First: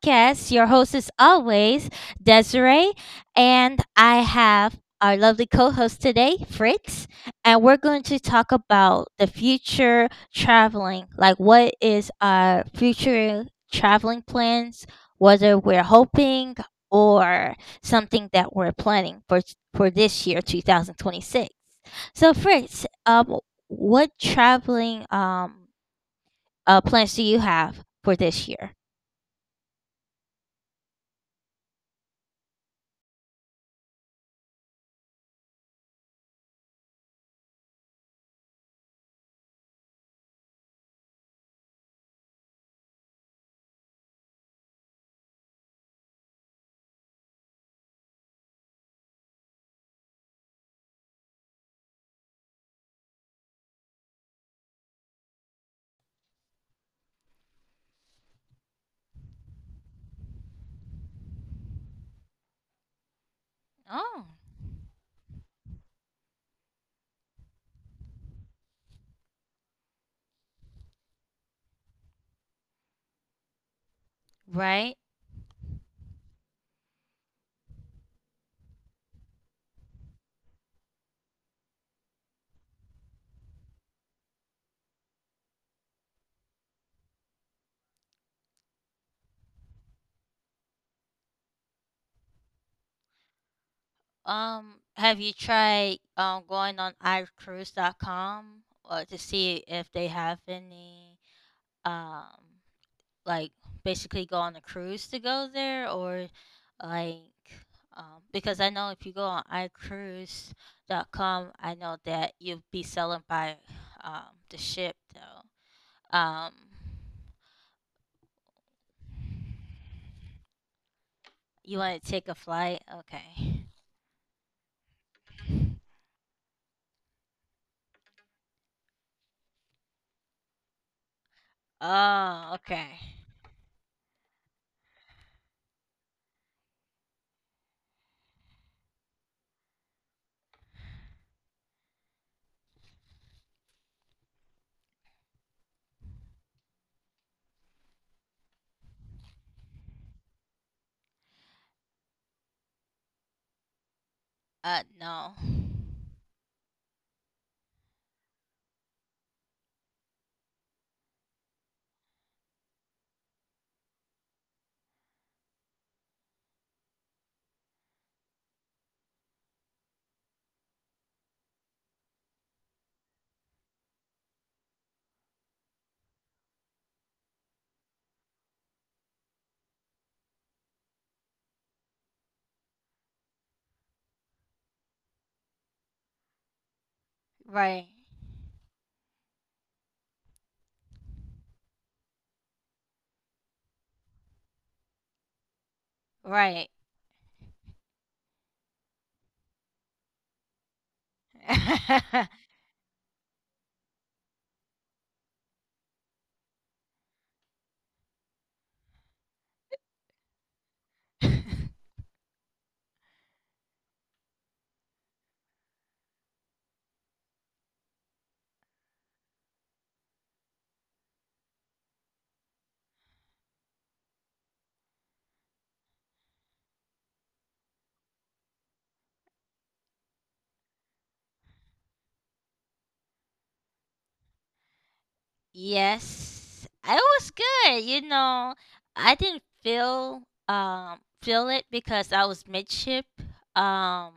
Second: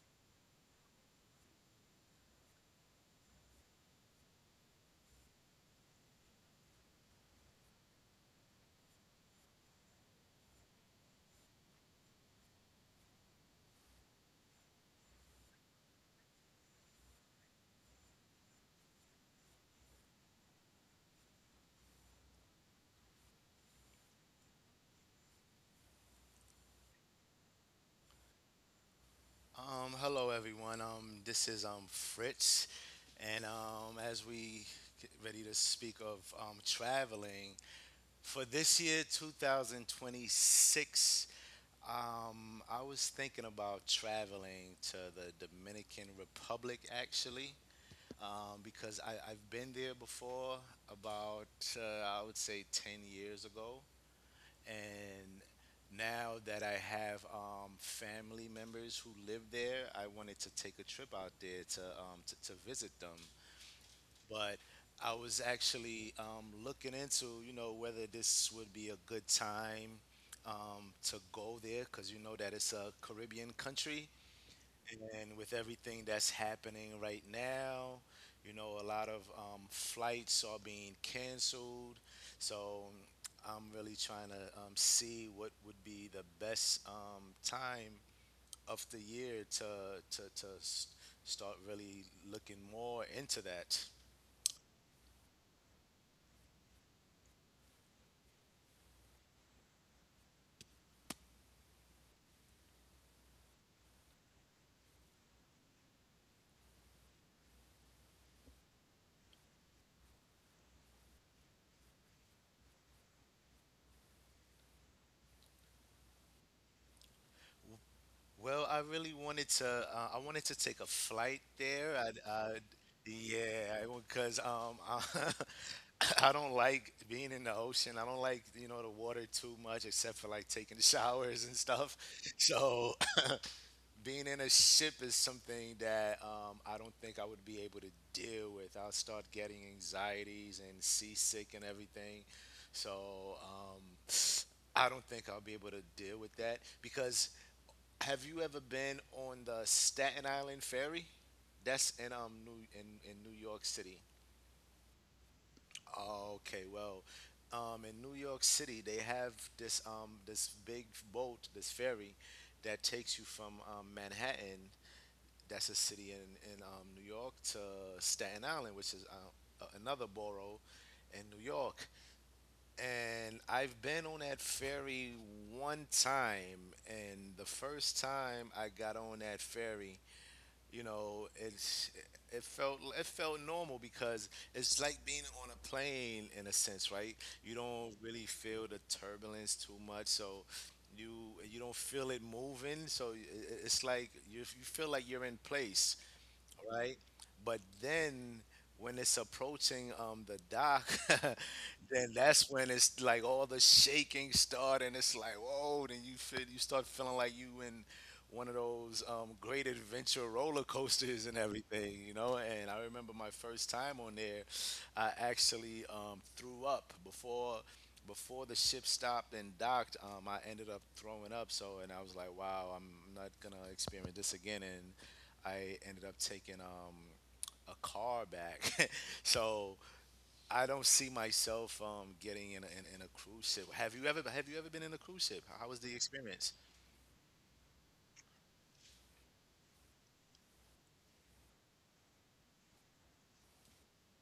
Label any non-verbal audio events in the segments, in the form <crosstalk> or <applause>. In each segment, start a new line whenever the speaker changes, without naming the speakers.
podcast. Your host is always Desiree, and I have our lovely co host today, Fritz, and we're going to talk about the future traveling. Like, what is our future traveling plans, whether we're hoping or something that we're planning for this year, 2026. So, Fritz, um, what traveling plans do you have for this year?
Hello everyone. This is Fritz, and as we get ready to speak of traveling for this year, 2026. I was thinking about traveling to the Dominican Republic actually, because I've been there before about I would say 10 years ago, and now that I have family members who live there, I wanted to take a trip out there to to visit them.
Oh,
But I was actually looking into, you know, whether this would be a good time to go there, because you know that it's a Caribbean country,
right.
and with everything that's happening right now, you know, a lot of flights are being canceled. So I'm really trying to see what would be the best time of the year to start really looking more into that.
Have you tried going on iCruise.com to see if they have any um like basically go on a cruise to go there? Or like because I know if you go on iCruise.com I know that you'll be selling by the ship though. Um,
Well, I really wanted to. I wanted to take a flight
you
there.
want to take a flight? Okay.
Yeah, because <laughs> I don't like being in the ocean. I don't like, you know, the water too much, except for like taking showers and stuff.
Oh,
So
okay.
<laughs> being in a ship is something that I don't think I would be able to deal with. I'll start getting anxieties and seasick and everything. So um, I don't think I'll be able to deal with that. Because have you ever been on the Staten Island ferry? That's in in New York City.
No.
Okay, well, in New York City they have this this big boat, this ferry that takes you from Manhattan, that's a city in New York, to Staten Island, which is another borough in New York. And I've been on that ferry one time, and the first time I got on that ferry, you know, it's it felt normal, because it's like being on a plane in a sense, right? You don't
Right.
really feel the turbulence too much. So you don't feel it moving, so it's like you feel like you're in place,
Right.
right? But then when it's approaching the dock, <laughs> then that's when it's like all the shaking start, and it's like whoa. Then you start feeling like you in one of those great adventure roller coasters and everything,
<laughs>
you know. And I remember my first time on there, I actually threw up before the ship stopped and docked. I ended up throwing up. So, and I was like, wow, I'm not gonna experience this again. And I ended up taking a car back. <laughs> So I don't see myself getting in in a cruise ship. Have you ever been in a cruise ship? How was the experience?
Yes. I was good, you know. I didn't feel feel it because I was midship. Um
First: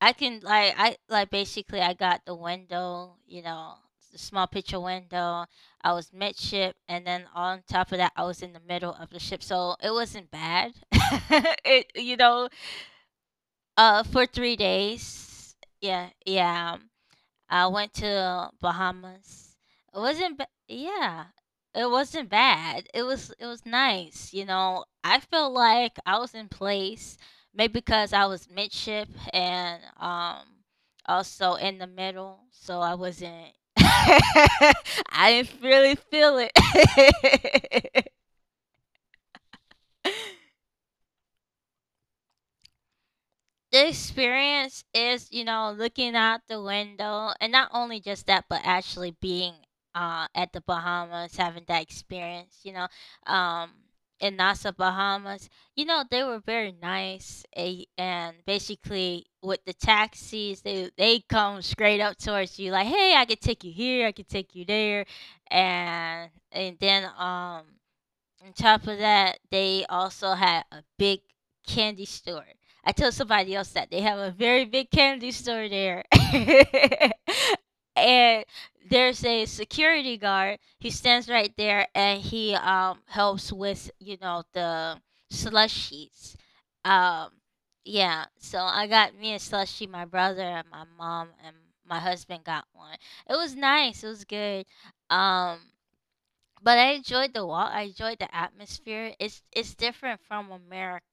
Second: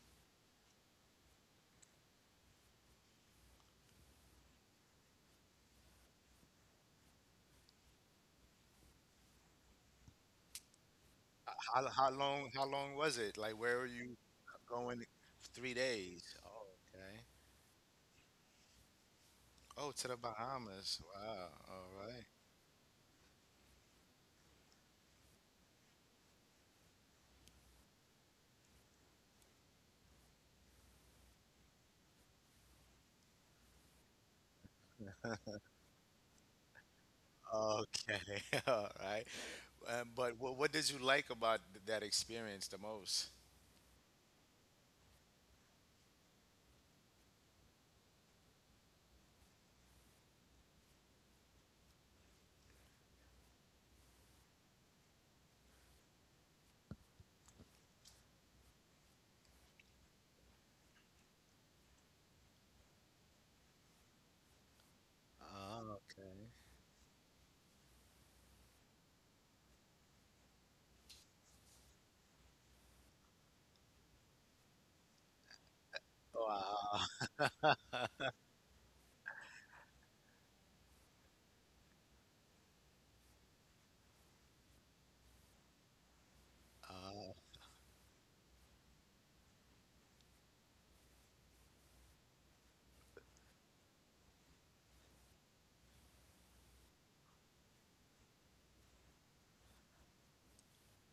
I can like I like basically I got the window, you know, the small picture window. I was midship and then on top of that I was in the middle of the ship. So it wasn't bad. <laughs> It
How long was it? Like where were you
For three
going?
days.
Three
Yeah,
days. Oh,
yeah.
okay.
I went to Bahamas.
Oh,
It
to the
wasn't.
Bahamas.
Yeah,
Wow.
it wasn't bad. It was. It was nice. You know, I felt like I was in place. Maybe because I was midship and also in the middle, so I wasn't. <laughs> I didn't really feel
All
it. <laughs>
right. Okay. <laughs> All right. But what did you like about that experience the most?
The experience is you know looking out the window, and not only just that but actually being at the bahamas, having that experience, you know, um in Nassau, bahamas. You know, they were very nice, and basically with the taxis, they come straight up towards you like hey, I could take you here, I could take you there.
Oh,
and
okay.
and then on top of that, they also had a big candy store. I told somebody else that they have a very big candy store there.
Wow.
<laughs> And there's a security guard. He stands right there and he helps with, you know, the slushies.
<laughs>
Um,
Oh.
yeah, so I got me a slushie, my brother and my mom and my husband got one. It was nice. It was good. Um but I enjoyed the walk. I enjoyed the atmosphere. It's different from America.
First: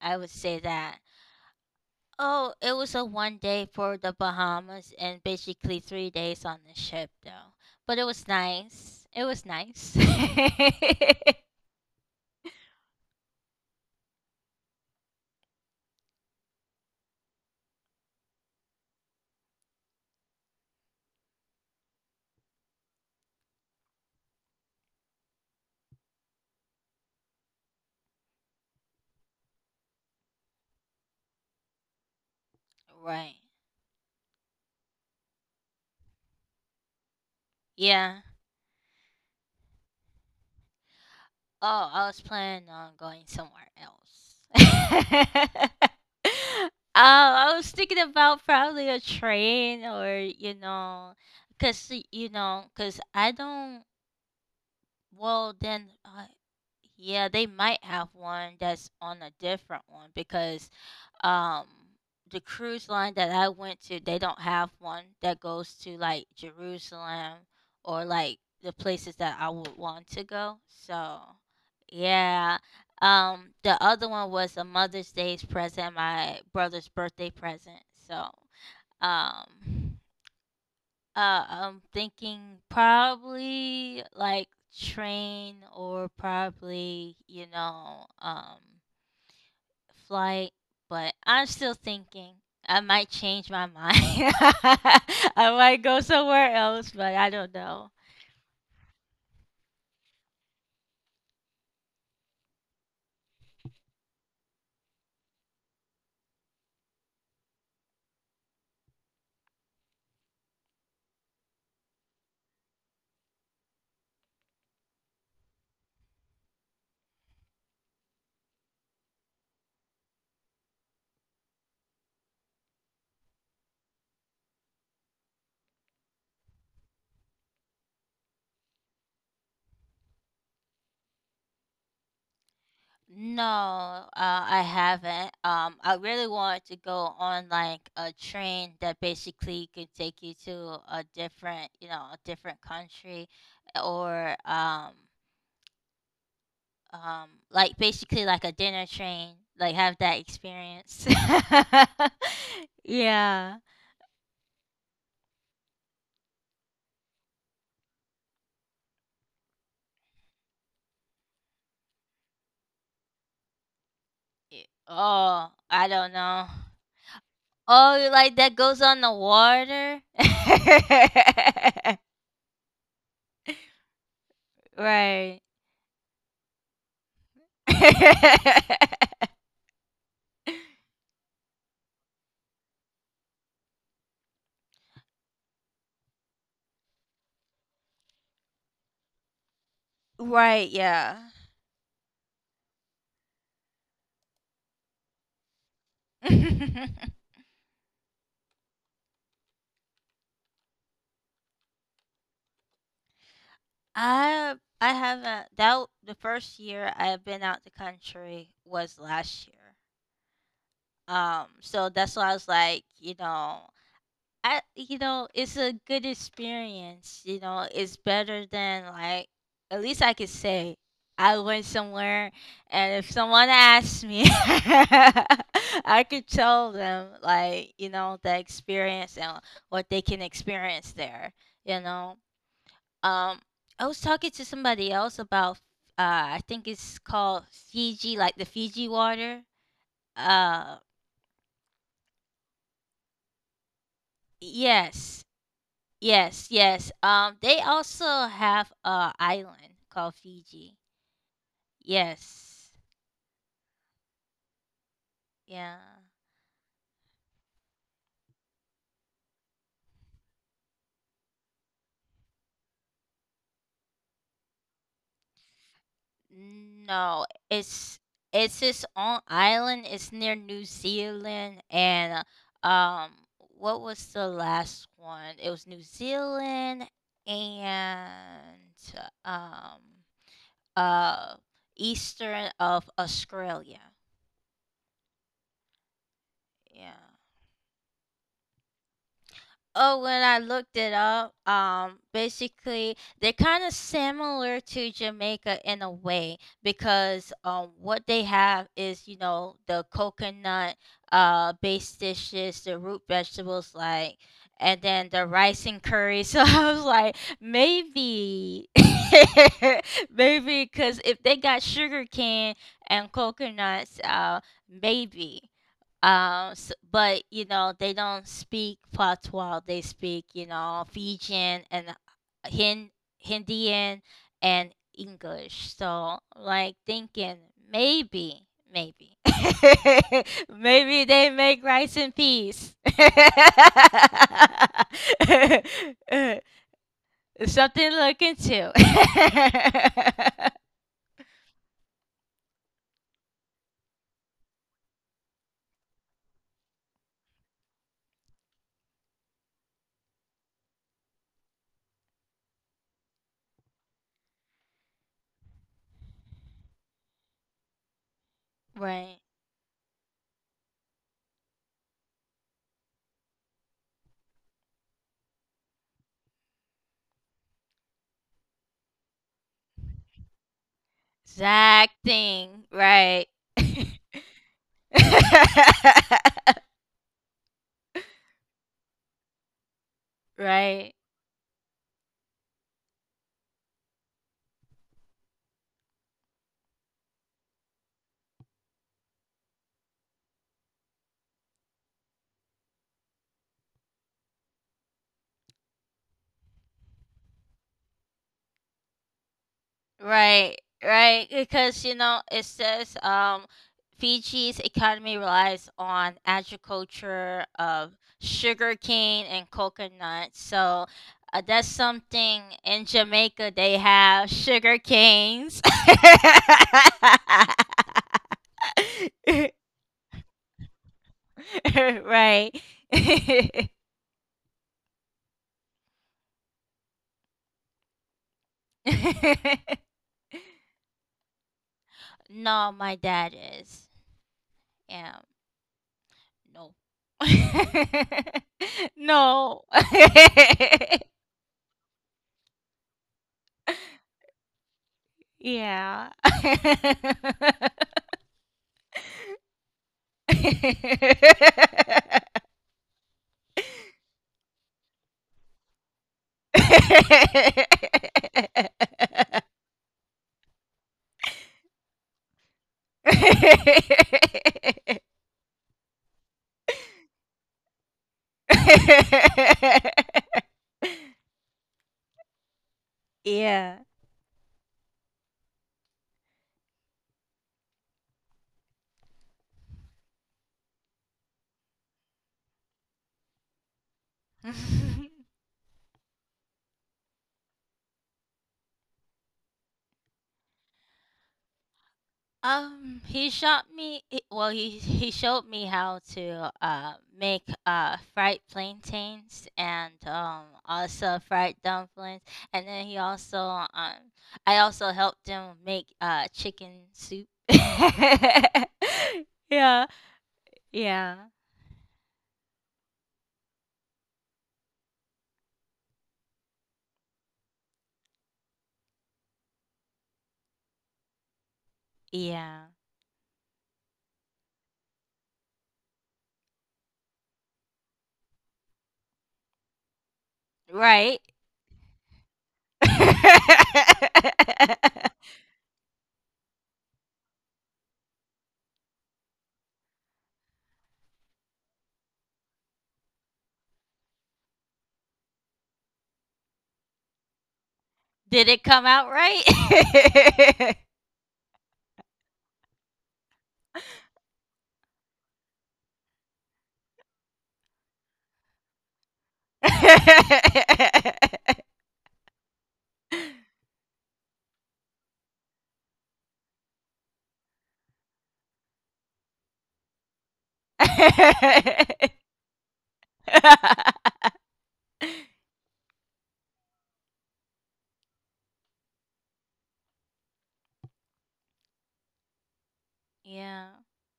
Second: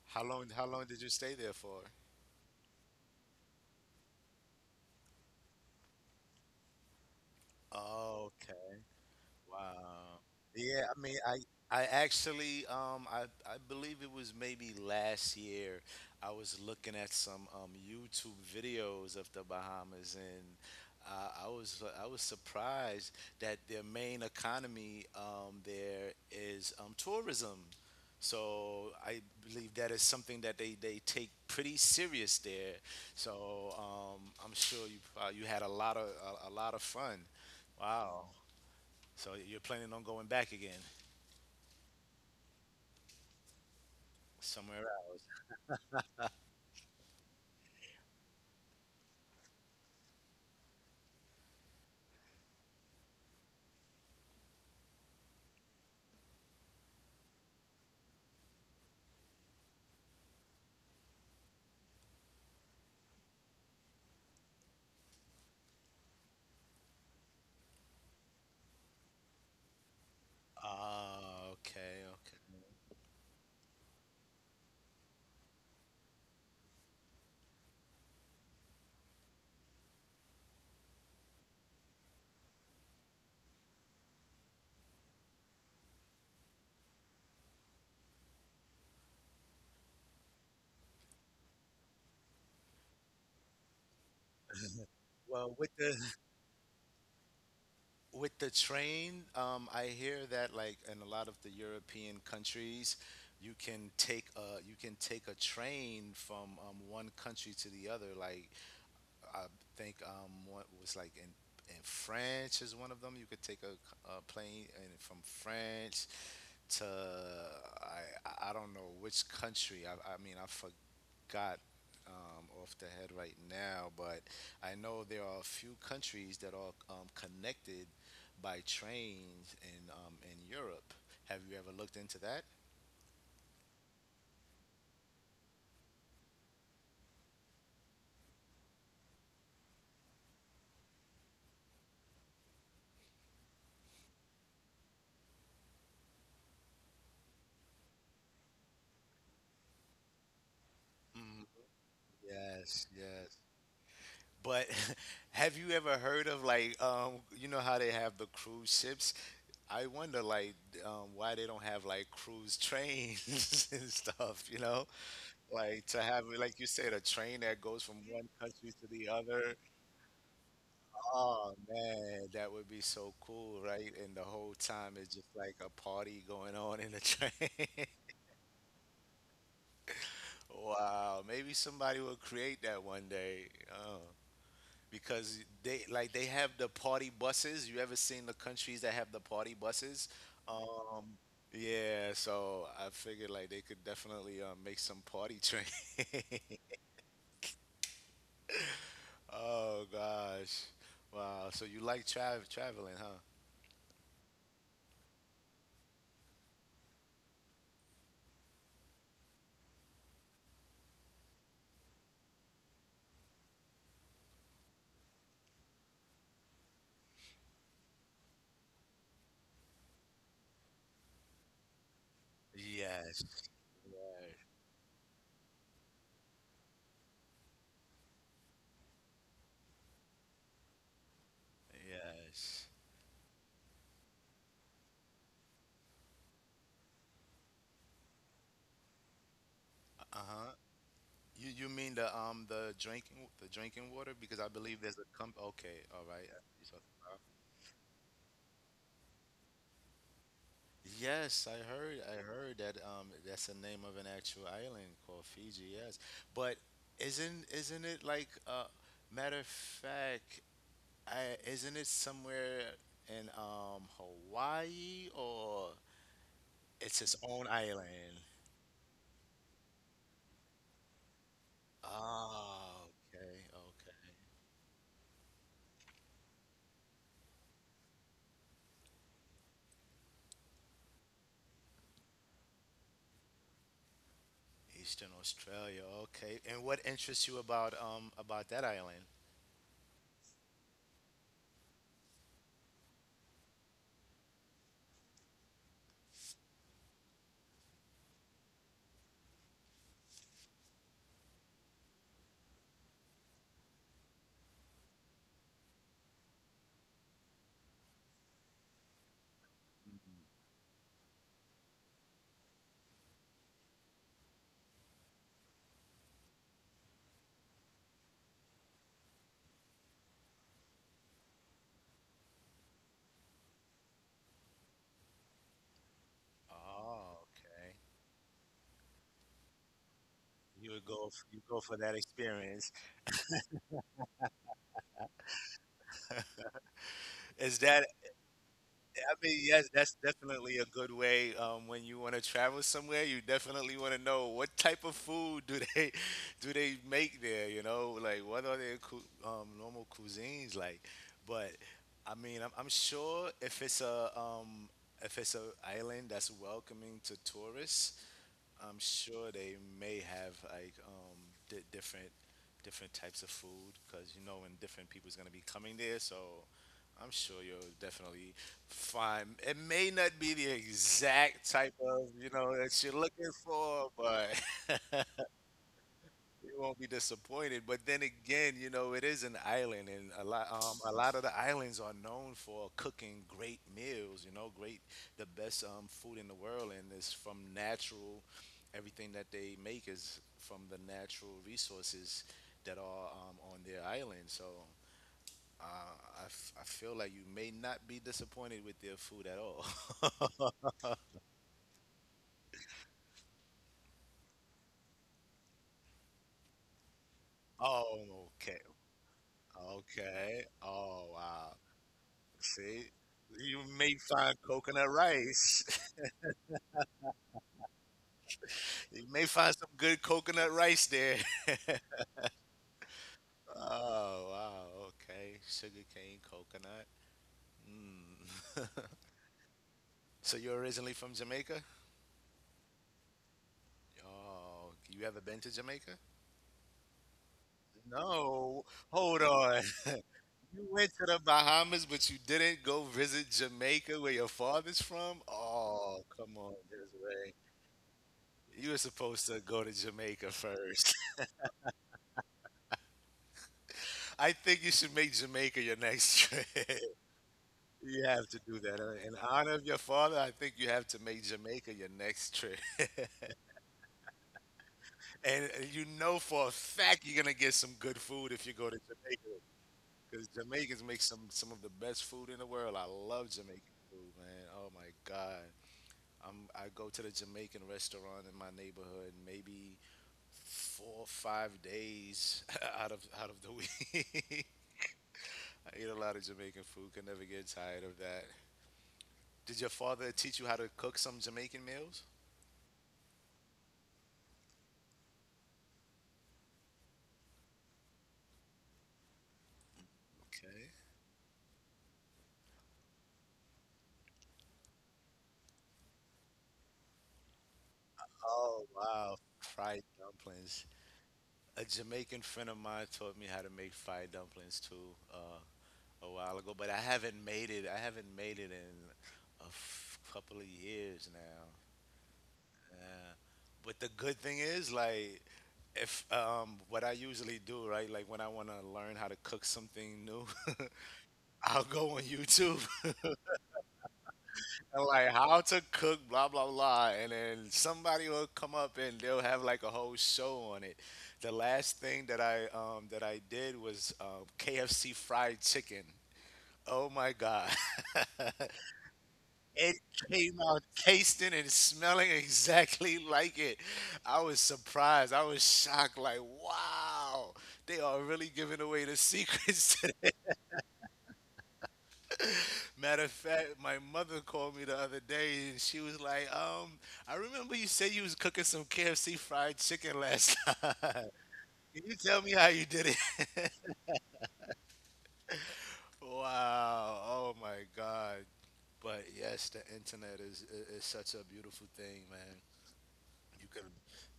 I
How
would
long?
say
How long
that.
did you stay there for?
Oh, it was a one day for the Bahamas and basically 3 days on the ship though. But it was
Oh, okay.
nice. It was nice.
Wow.
<laughs>
Yeah, I mean, I actually I believe it was maybe last year I was looking at some YouTube videos of the Bahamas, and I was surprised that their main economy there is tourism. So I believe that is something that they take pretty serious there.
Right.
So I'm sure you you had a lot of a lot of fun.
Yeah.
Wow. So you're planning on going back again
Oh, I was planning on going somewhere
somewhere
else.
else?
<laughs> I was thinking about probably a train, or you know, you know, cause I don't. Well, then, yeah, they might have one that's on a different one because um, the cruise line that I went to, they don't have one that goes to like Jerusalem or like the places that I would want to go. So,
Ah, okay, okay.
yeah. The other one was a Mother's Day's present, my brother's birthday present. So, um, I'm thinking probably like train, or probably, you know, flight, but I'm still thinking. I might change my mind. <laughs> I
Well, with
might
the
go somewhere else, but I don't know.
<laughs> with the train, I hear that, like, in a lot of the European countries, you can take a you can take a train from one country to the other. Like I think what was like in France is one of them. You could take a plane, and from France to I don't know which country. I mean, I forgot got off the head right now. But I know there are a few countries that are connected by trains in Europe. Have you ever looked into that?
No, I haven't. I really wanted to go on like a train that basically could take you to a different, you know, a different country. Or like basically like a dinner train, like have that experience.
Mm,
<laughs>
yes, yes.
Yeah.
But <laughs> have you ever heard of, like, you know how they have the cruise ships? I wonder like why they don't have like cruise trains <laughs> and stuff, you know?
Oh,
Like,
I
to
don't
have,
know.
like you said, a train that goes from
Oh, you
one
like that
country to
goes
the
on the
other.
water?
Oh
<laughs>
man, that would be so cool, right? And the whole time it's just
Right.
like a party going on in the train. <laughs>
<laughs>
Wow, maybe somebody will create that one day. Oh, because they like they have the party buses. You ever seen the countries that have the party buses?
Right.
Um,
Yeah.
yeah, so I figured like they could definitely make some party train. <laughs>
<laughs>
Oh gosh. Wow, so you like traveling, huh?
I haven't the first year I've been out the country was last year. So that's why I was like, you know, I you know, it's a good experience, you know. It's better than like at least I could say I went somewhere. And if
Yes.
someone asks me
Yes.
<laughs> I could tell them like, you know, the experience and what they can experience there, you know.
Yes.
Um, I was talking to somebody else about I think it's called Fiji, like the Fiji water.
Uh-huh.
Uh,
You mean the the drinking water, because I believe there's a
yes.
comp, okay, all right. I
Yes,
see what you're
yes.
talking about.
They also have a island called Fiji.
Yes, I heard
Yes,
that that's the name of an actual island called Fiji,
yeah.
yes. But isn't it like matter of fact, I isn't it somewhere in Hawaii, or it's its
No,
own island?
it's its own island. It's near New Zealand and
Oh,
um,
okay,
what was
okay.
the last one? It was New Zealand and um, uh, eastern of Australia.
Eastern Australia. Okay. And what
Yeah.
interests you about that island?
Oh, when I looked it up, basically they're kind of similar to Jamaica in a way because what they have is you know the coconut based dishes, the root vegetables like, and then the rice and curry. <laughs> So I was like, maybe, <laughs> maybe, because if they got sugar cane and coconuts, maybe. S But, you know, they don't speak patois. They speak, you know, Fijian and Hin Hindian and English. So, like
Oh,
thinking
okay.
maybe, maybe, <laughs>
You would
maybe
go
they
you go
make
for that
rice and
experience.
peas. <laughs>
Is that—
Something to look into.
I mean, yes, that's
<laughs>
definitely a good way, when you want to travel somewhere, you definitely want to know what type of food do they <laughs> do they make there, you know? Like, what are their cu normal cuisines like? But I mean, I'm sure if it's a um if it's a island that's welcoming to tourists, I'm
Right.
sure they may have like di different different types of food, because you know when different people's gonna be coming there. So I'm sure you'll definitely find. It may not be the exact type
Exact
of, you know,
thing.
that you're
Right.
looking for, but <laughs> you
<laughs>
won't be disappointed. But then again, you know, it is an island, and a
Right,
lot of the islands are known for cooking great meals. You know, great the best food in the world, and it's from natural. Everything that they make is from the natural resources that are on their island. So. I feel like you may not be disappointed with their food at all.
right,
<laughs>
right. Because you know it says Fiji's economy relies on agriculture of
Oh, okay.
sugarcane and coconut.
Okay.
So
Oh, wow.
that's something in
See,
Jamaica
you
they
may
have
find
sugar
coconut
canes.
rice. <laughs> You may find
<laughs>
some good coconut rice there. <laughs>
Right. <laughs>
Oh wow, okay, sugarcane coconut. Mm.
<laughs>
<laughs> So you're originally from Jamaica?
No, my dad is.
Oh, you
Yeah.
ever been to Jamaica?
No. <laughs>
No, hold
No.
on. <laughs> You went to the Bahamas, but you didn't go visit
<laughs>
Jamaica, where your father's from? Oh,
Yeah.
come
<laughs>
on, Desiree. You were supposed to go to Jamaica first. I think you should make Jamaica your next trip. <laughs> You have to do that. In honor of your father, I think you have to make Jamaica your next trip. <laughs> And you know for a fact you're going to get some good food if you go to Jamaica, because Jamaicans make some of the best food in the world. I love Jamaican
Yeah.
food, man. Oh my God. I go to the Jamaican restaurant in my neighborhood maybe 4 or 5 days <laughs> out of the week. <laughs>
<laughs>
I eat a lot of Jamaican food. Can never get tired of that. Did your father teach you how to cook some Jamaican meals?
He showed me. He- Well, he showed me how to make fried plantains and
Okay.
also fried dumplings, and then he also I also helped him make chicken soup. <laughs> Yeah,
Oh wow, fried dumplings.
yeah,
A Jamaican friend of mine taught me how to make fried dumplings too, a while ago, but I haven't made it. I haven't made it in couple of years now.
yeah.
Yeah. But the good thing is, like, if what I usually do, right, like when I want to learn how to cook something new,
Right.
<laughs> I'll go on YouTube
<laughs>
and like how to cook, blah blah blah, and then somebody will come up and they'll have like a whole show on it. The last thing that I did was KFC fried chicken. Oh my god,
Did
<laughs>
it come out right?
it came out tasting and smelling exactly <laughs> like it. I was surprised. I was shocked. Like, wow, they are really giving away the secrets. <laughs> Matter of fact, my mother called me the other day and she was like, I remember you said you was cooking some KFC fried chicken last <laughs> time. Can you tell
<laughs>
me how you did it? <laughs>
<laughs>
Wow. Oh my God. But yes, the internet is is such a beautiful thing, man. You can
Yeah.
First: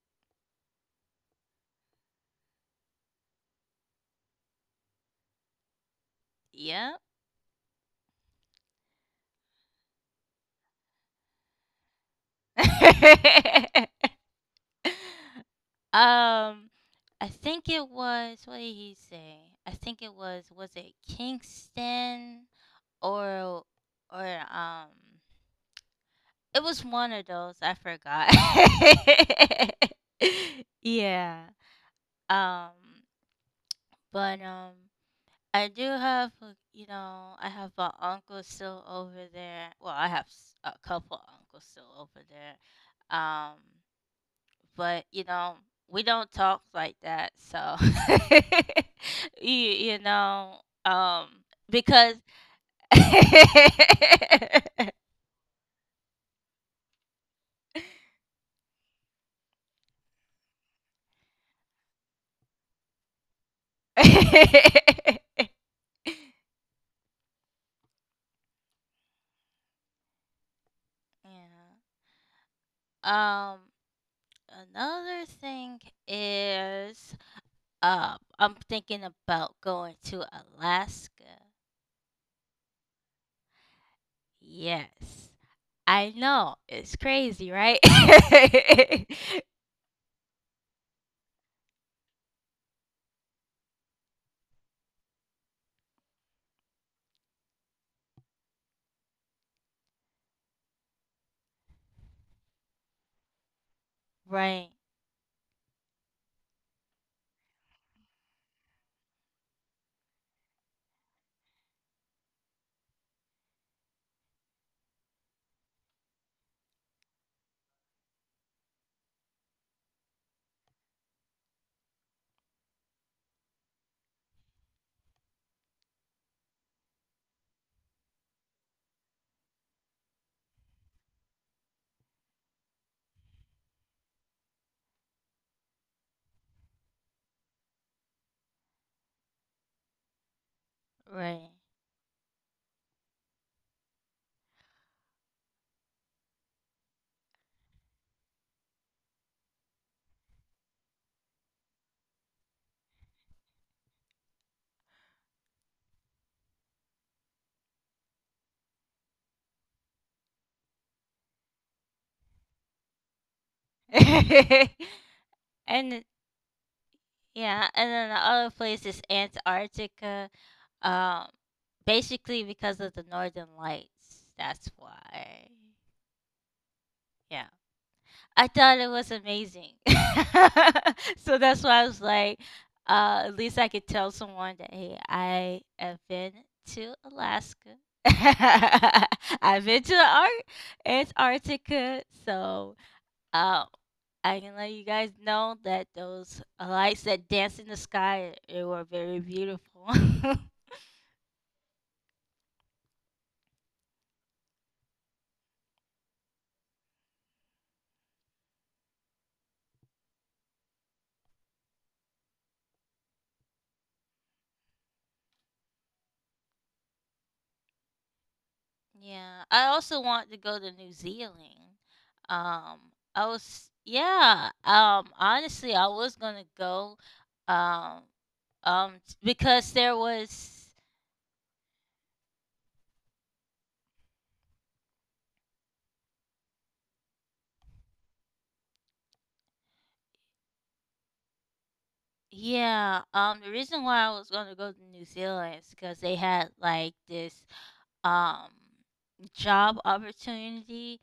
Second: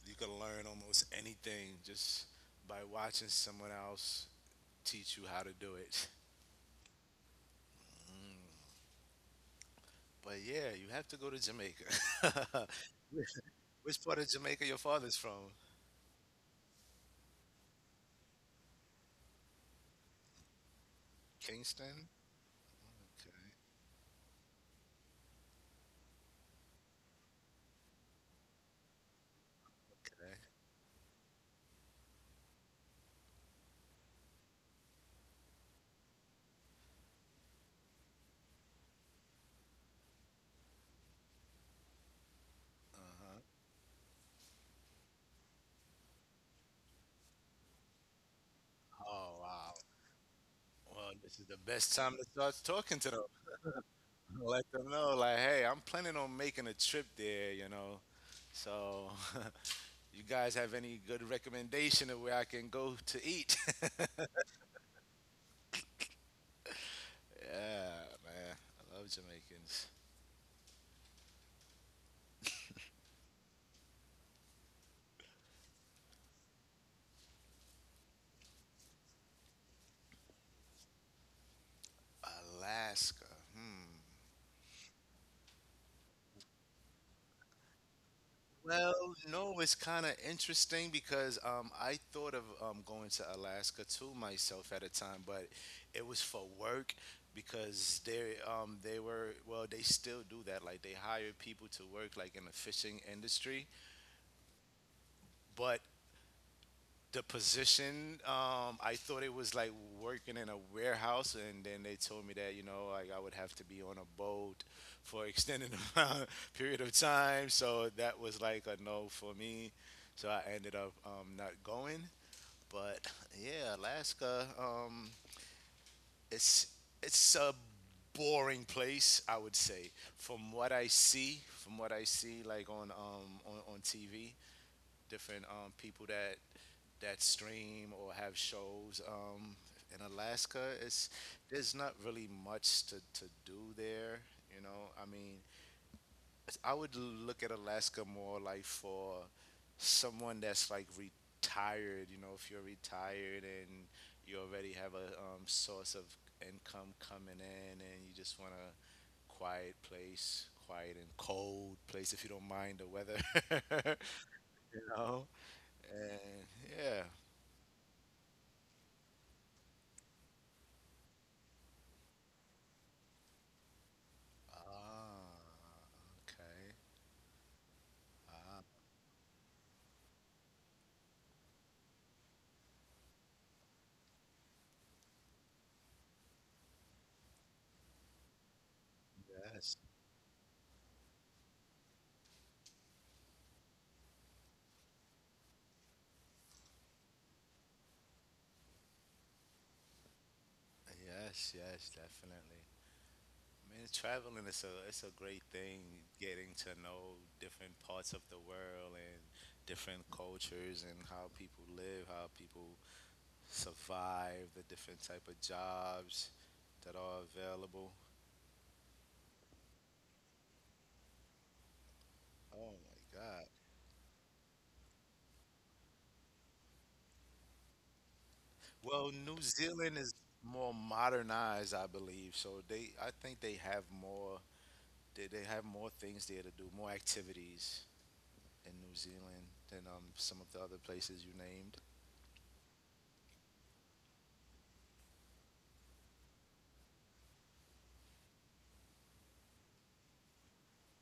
you can learn almost anything just by watching someone else teach you how to do it.
Yeah.
<laughs> But yeah, you have to go to Jamaica. <laughs>
<laughs>
Which part of Jamaica your father's from?
Um, I think it was, what did he say? I think it was it
Kingston?
Kingston?
Correct,
Or or um it was one of those, I forgot.
correct.
<laughs> Yeah. Um but I do have, you know, I have an uncle still over there. Well, I have a couple uncles still over there.
Uh-huh.
Um, but you know, we don't talk like that, so
Oh,
<laughs> you,
wow.
you know,
Well,
um,
this is the best
because
time to start
<laughs>
talking to them.
yeah.
<laughs> Let them know, like, hey, I'm planning on making a trip there, you know. So, <laughs> you guys have any good recommendation of where I can go to eat? <laughs> Yeah, man. I love Jamaicans.
Um, another thing is, I'm thinking about going to Alaska.
Alaska. Hmm.
Yes. I know. It's crazy, right? <laughs>
Well, no, it's kind of interesting because I thought of going to Alaska too myself at a time, but it was for work because they were well, they still do that. Like they hire people to work like in the fishing industry,
Right.
but the position I thought it was like working in a warehouse, and then they told me that you know like I would have to be on a boat for extended <laughs> amount, period of time, so that was like a no for me. So I ended up not going. But yeah, Alaska, it's a boring place, I would say, from what I see, like on on TV. Different people that stream or have shows. In Alaska, it's
Right.
there's not really much to do there. You know, I mean, I would look at Alaska more like for someone that's like retired. You know, if you're retired and you already have a source of income coming in, and you just want a quiet place, quiet and cold place if you don't mind the weather.
<laughs>
<laughs>
and
You know,
then-
and yeah.
yeah, and then the other place is Antarctica. Um Basically because of the northern lights. That's
Ah,
why.
okay.
Yeah. I
Ah,
thought it was amazing. <laughs> So that's why I was like, at least I could tell someone that, hey, I have been to Alaska. <laughs> I've
yes.
been to the Antarctica. So, um, I can let you guys know that those lights that dance in the sky, they were very beautiful. <laughs>
Yes, yes, definitely. I mean, traveling is a it's a great thing, getting to know different parts of the world and different cultures and how people live, how people survive, the different type of jobs that are available.
Yeah, I also want to go to New Zealand.
Oh
Um,
my
I
God.
was, yeah. Honestly, I was gonna go. Um,
Well, New
because there
Zealand is more
was
modernized, I believe. So they, I think they have more. They have more things there to do, more activities in New Zealand than some of the other places you named.
yeah. The reason why I was gonna go to New Zealand is because they had like this um job opportunity.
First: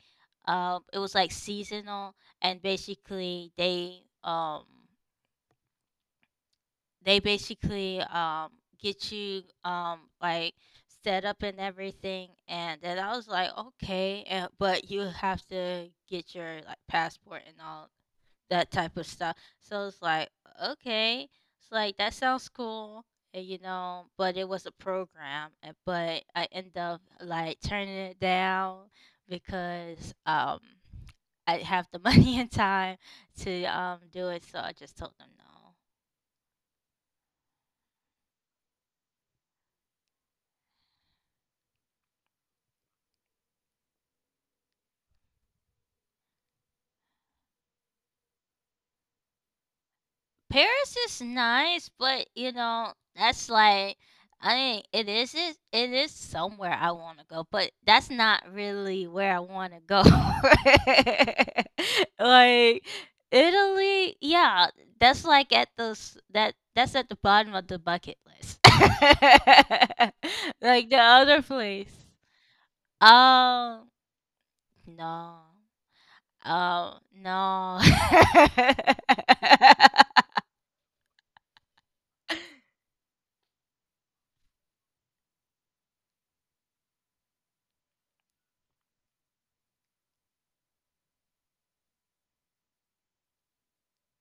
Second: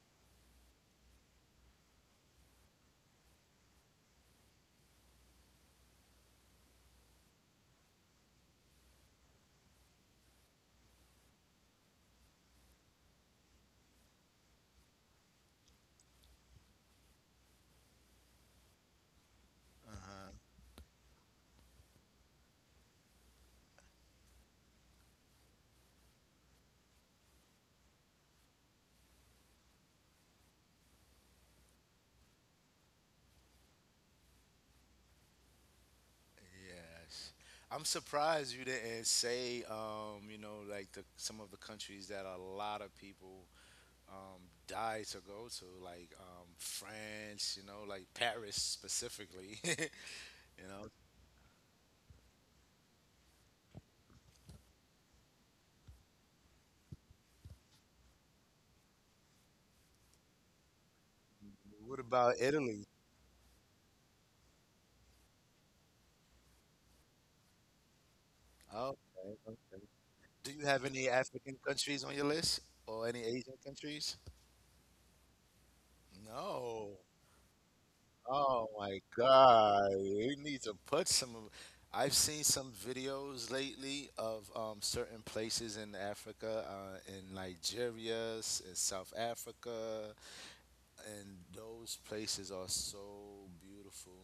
It was like seasonal, and basically they basically get you like set up and everything. And then I was like, okay, and, but you have to get your like passport and all that type of stuff. So it's like
Uh-huh.
okay, it's like that sounds cool, and, you know, but it was a program and, but I end up like turning it down because I have the <laughs> money and time to do it. So I just told them no.
Yes. I'm surprised you didn't say, you know, like the some of the countries that a lot of people um, die to go to, like France, you know, like Paris specifically. <laughs> You know,
Paris is nice, but you know, that's like I mean, it is somewhere I want to go, but that's not really where I want to go.
what
<laughs>
about
Like
Italy?
Italy, yeah, that that's at the bottom of the bucket list. <laughs>
Oh, okay, okay. Do you have
Like the
any
other
African countries
place.
on your list or any Asian
Um,
countries?
no.
No.
No.
Oh my God. You need to put some. I've seen some
<laughs>
videos lately of certain places in Africa, in Nigeria, in South Africa, and those places are so beautiful.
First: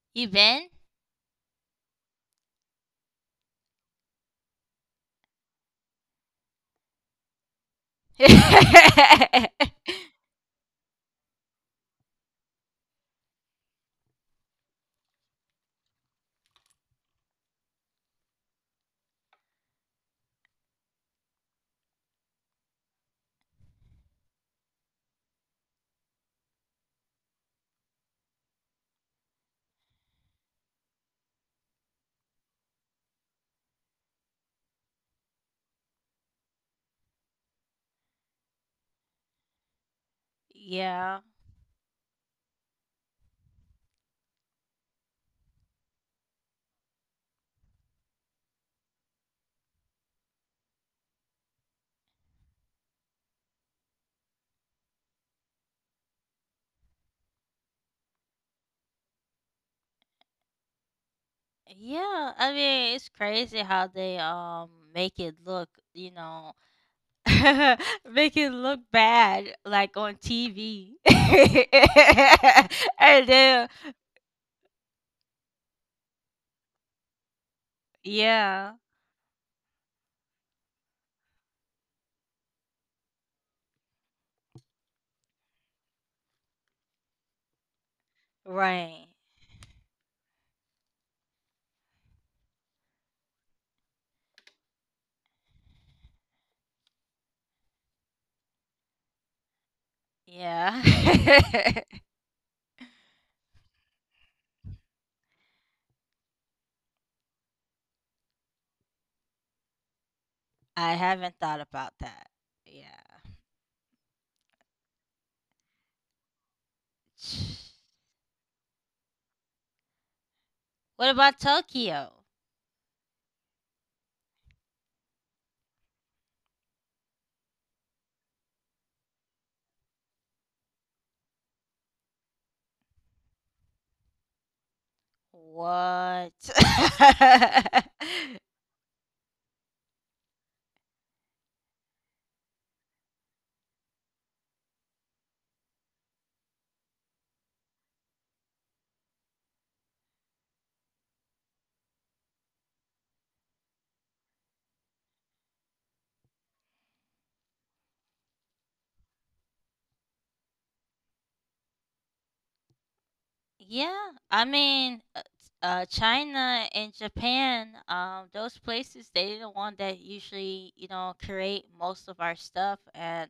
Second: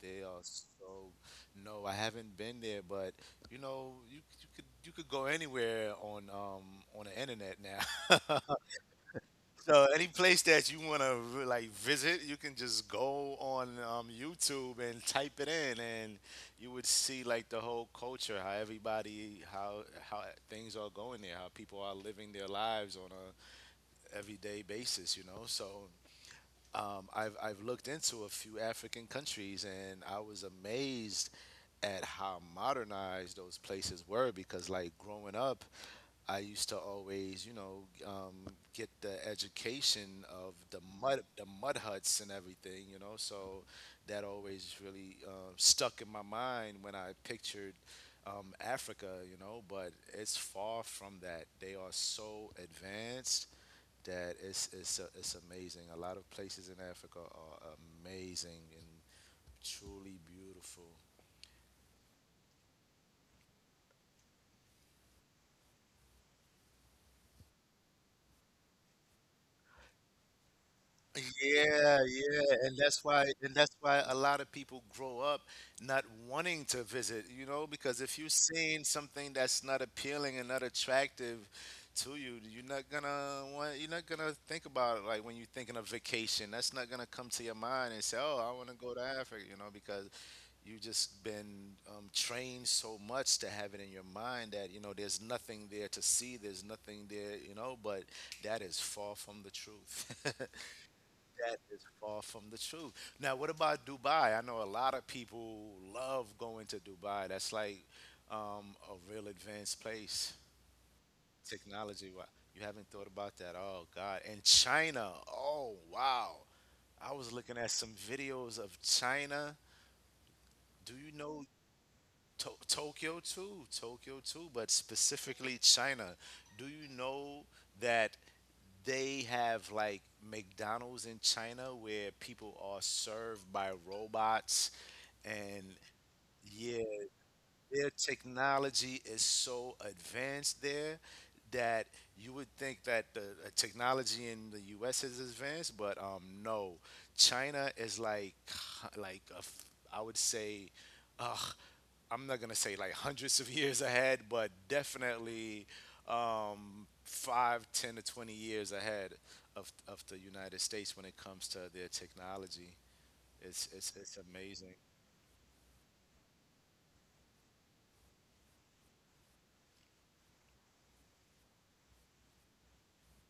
They
You
are
been?
so. No, I haven't been there, but you know, you could go anywhere on the internet
<laughs>
now. <laughs>
Yeah.
So any place that you want to like visit, you can just go on YouTube and type it in, and you would see like the whole culture, how everybody, how how things are going there, how people are living their lives on a everyday basis, you know. So I've looked into a few African countries, and I was amazed at how modernized those places were because like growing up I used to always, you know, get the education of the mud huts and everything, you know. So that always really stuck in my mind when I pictured Africa, you know. But it's far from that. They are so advanced that it's amazing. A lot of places in Africa are amazing and truly beautiful.
Yeah. I mean, it's crazy how they make it look, you know, <laughs> make it look bad like on TV. <laughs>
Yeah, yeah,
And
and
then
that's why a lot of people grow up not wanting to visit, you know, because if you're
yeah,
seeing something that's not appealing and not attractive to you, you're not gonna want, you're not gonna think about it. Like when you're thinking of vacation, that's not gonna come to your mind and say, "Oh, I want to go to
right.
Africa," you know, because you just been trained so much to have it in your mind that you know there's nothing there to see, there's nothing there, you know. But that is far from the truth. <laughs>
Yeah.
That is
<laughs>
far from the truth. Now, what about Dubai? I know a lot of people love going to Dubai. That's like a real advanced place,
I haven't thought about
technology wise.
that.
You haven't
Yeah.
thought about that? Oh, God. And China. Oh, wow. I was looking at some
<sighs>
videos of China. Do
What
you
about
know
Tokyo?
Tokyo too? Tokyo too, but specifically China. Do you know that they have like McDonald's in China where people are served by robots, and
What?
yeah, their
<laughs>
technology is so advanced there that you would think that the technology in the US is advanced, but no. China is like <sighs> like a I would say I'm not gonna say like hundreds of <laughs> years ahead, but definitely 5, 10 to 20 years ahead of the United States when it comes to their technology. It's it's
Yeah,
it's
I
amazing.
mean, China and Japan, those places, they're the one that usually, you know, create most of our stuff and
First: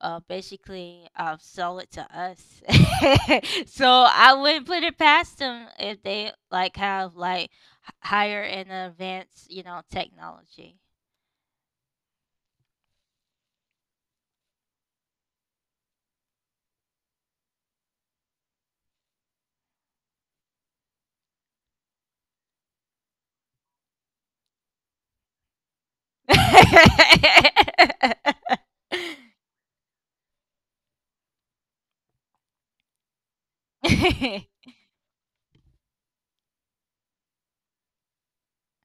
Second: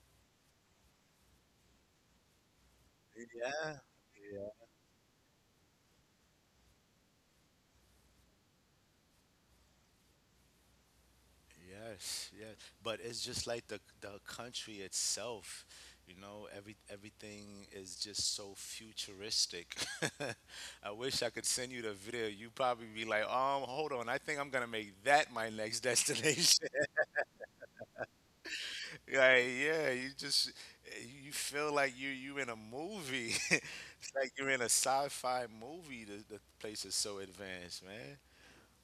basically sell it to us. <laughs>
Yeah.
So I
Yeah.
wouldn't put it past them if they like have like higher and advanced, you know, technology.
Yes, yes. But it's just like the country itself, you know, everything is just so futuristic. <laughs> I wish I could send you the video. You probably be like, hold on, I think I'm gonna make that my next <laughs> destination. Like, yeah, you just you feel like you in a movie. <laughs> It's like you're in a
<laughs>
sci-fi movie. The place is so advanced, man.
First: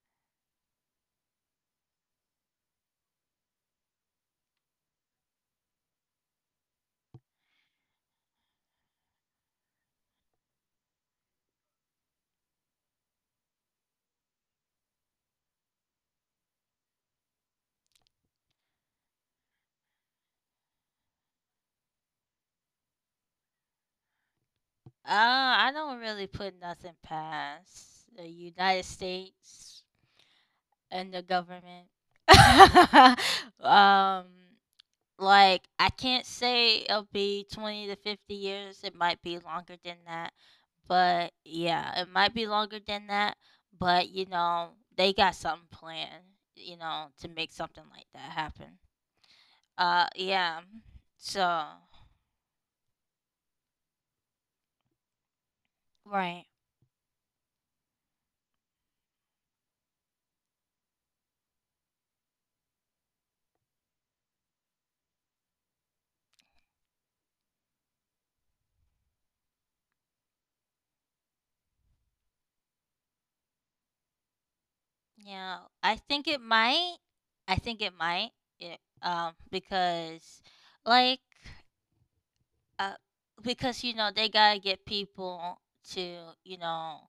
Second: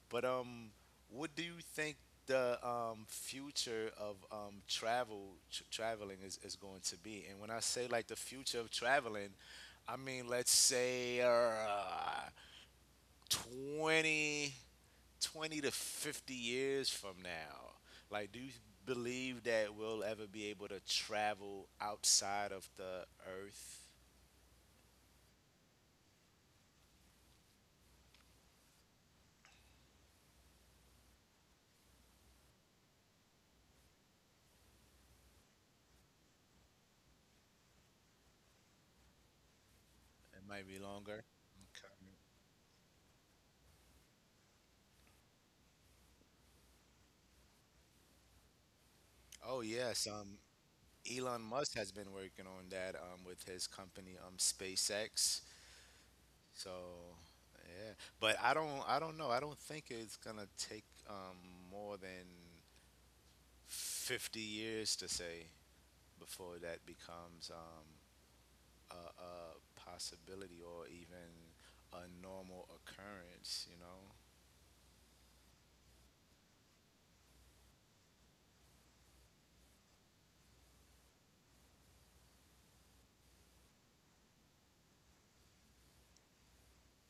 But what do you think the future of traveling is going to be? And when I say like the future of traveling, I mean let's say 20 20 to 50 years from now? Like, do you believe that we'll ever be able to travel outside of the Earth?
I don't really put nothing past the United States and the government. <laughs> Um, like I can't say it'll be 20 to 50 years. It might be longer than that,
It might be longer.
but
Okay.
yeah, it might be longer than that. But you know, they got something planned. You know, to make something like that happen.
Oh yes,
Yeah.
Elon
So
Musk has been working on that with his company SpaceX.
right.
So yeah, but I don't know. I don't think it's gonna take more than 50 years to say before that becomes a possibility or even a normal occurrence, you know?
Yeah, I think it might. I think it might. It, um, because, like, uh, because you know they gotta get people to you know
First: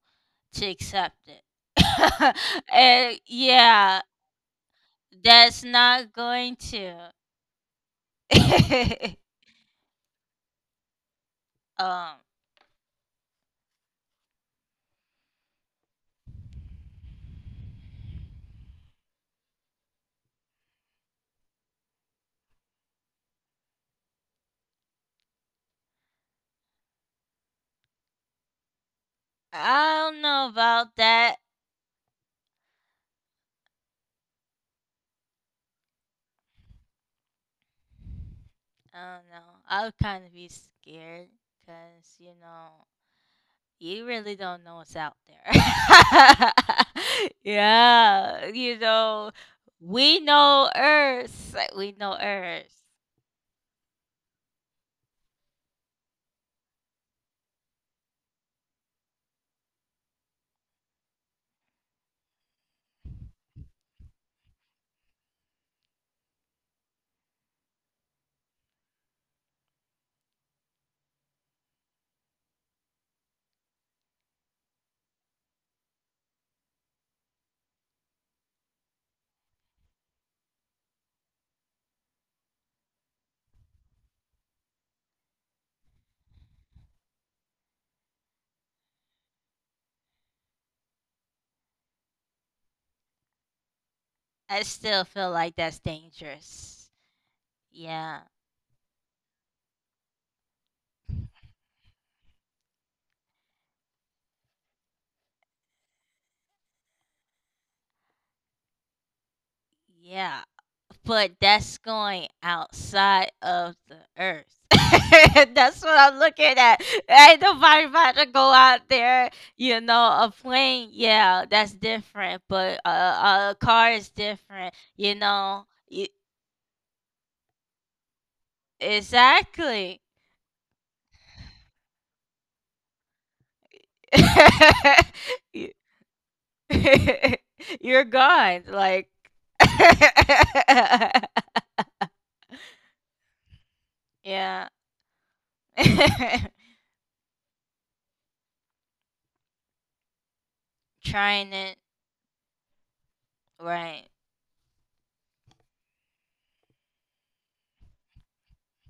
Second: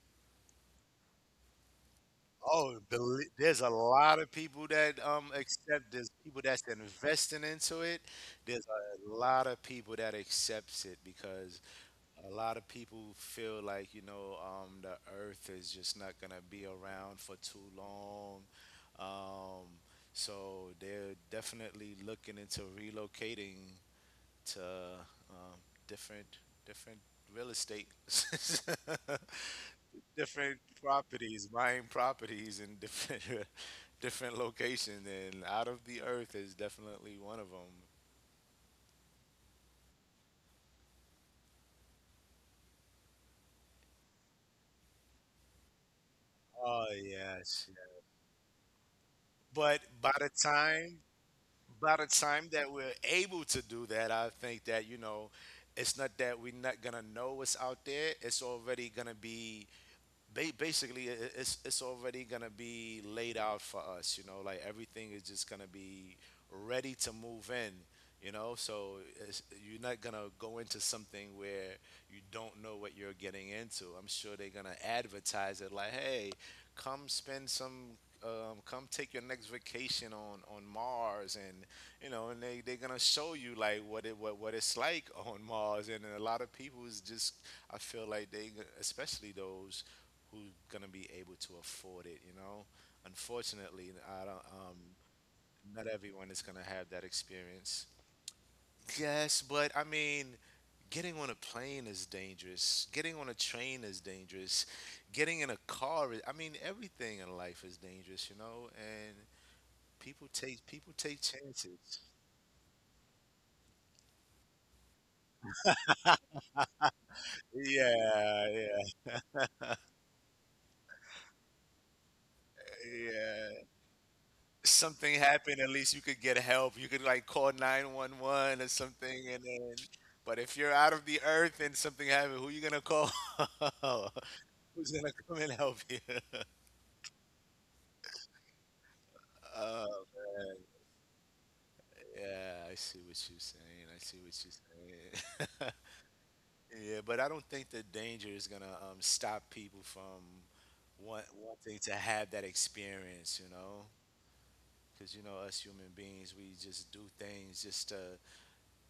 to accept it, <laughs>
Oh,
and
belie there's a
yeah,
lot of people that
that's
accept. There's
not
people
going
that's
to.
investing into it. There's
<laughs>
a lot of people that accepts it because
Um,
a lot of people feel like, you know, the Earth is just not gonna be around for too long. Um, so they're definitely looking into relocating to um, different different real estate, <laughs>
I don't know
different
about that.
properties, buying properties in different <laughs> different locations, and out of the Earth is definitely one of them.
I don't know. I would kind of be scared because you know. You really don't know what's out there.
Oh
<laughs>
yes.
Yeah,
But
we know Earth. Like, we
by the
know
time that
Earth.
we're able to do that, I think that, you know, it's not that we're not gonna know what's out there. It's already gonna be basically it's already gonna be laid out for us, you know, like everything is just gonna be ready to move in, you know, so it's, you're not gonna go into something where you don't know what you're getting into. I'm sure they're gonna advertise it like, hey, come spend some come take your next vacation on Mars, and you know and they're gonna show you like what it's like on Mars, and a lot of people's just I feel like they, especially those who's gonna be able to afford it. You know, unfortunately, I don't.
I still feel like that's
Not everyone is gonna have
dangerous.
that experience.
Yeah,
Yes, but I mean, getting on a plane is dangerous. Getting on a train is dangerous. Getting in a car is, I mean, everything in life is dangerous, you know, and
yeah.
people take
But that's
chances.
going outside of the Earth. <laughs> That's what I'm looking at. Ain't nobody
Yeah,
about to go
yeah,
out there. A plane, yeah, that's different. But a
yeah.
car is different.
Something happened, at least you could get help. You could like call 911 or something, and then
Exactly.
but if you're out of the Earth and something happened, who you gonna call? <laughs> Who's
<laughs>
gonna come and
You-
help you? <laughs>
<laughs> You're gone. Like,
Oh
<laughs>
man. Yeah, I see what you're saying. I see what
yeah.
you're saying.
<laughs>
<laughs> Yeah, but I don't think the danger is gonna stop people from
Trying it.
wanting to have that experience, you know?
Right.
Because, you know, us human beings, we just do things just to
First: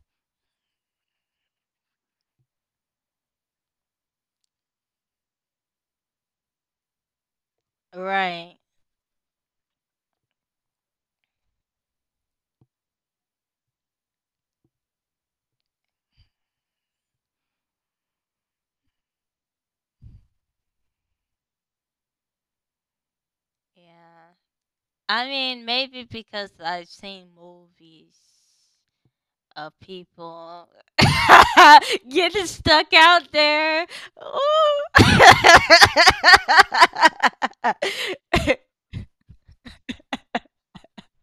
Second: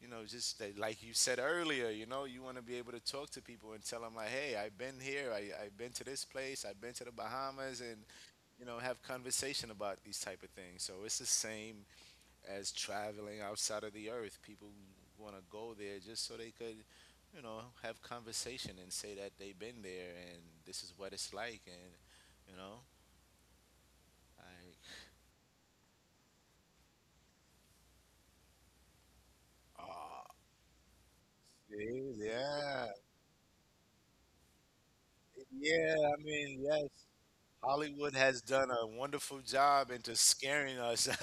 you know, just that, like you said earlier, you know, you want to be able to talk to people and tell them like, hey, I've been here, I've been to this place, I've been to the Bahamas, and
Right.
you know, have conversation about these type of things. So it's the same as traveling outside of the Earth. People want to go there just so they could, you know, have conversation and say that they've been there and this is what it's like, and you know,
Yeah.
like,
I mean, maybe because I've seen movies of
oh,
people <laughs> getting
yeah,
stuck out there.
yeah. I mean, yes, Hollywood has done a wonderful job into scaring us <laughs>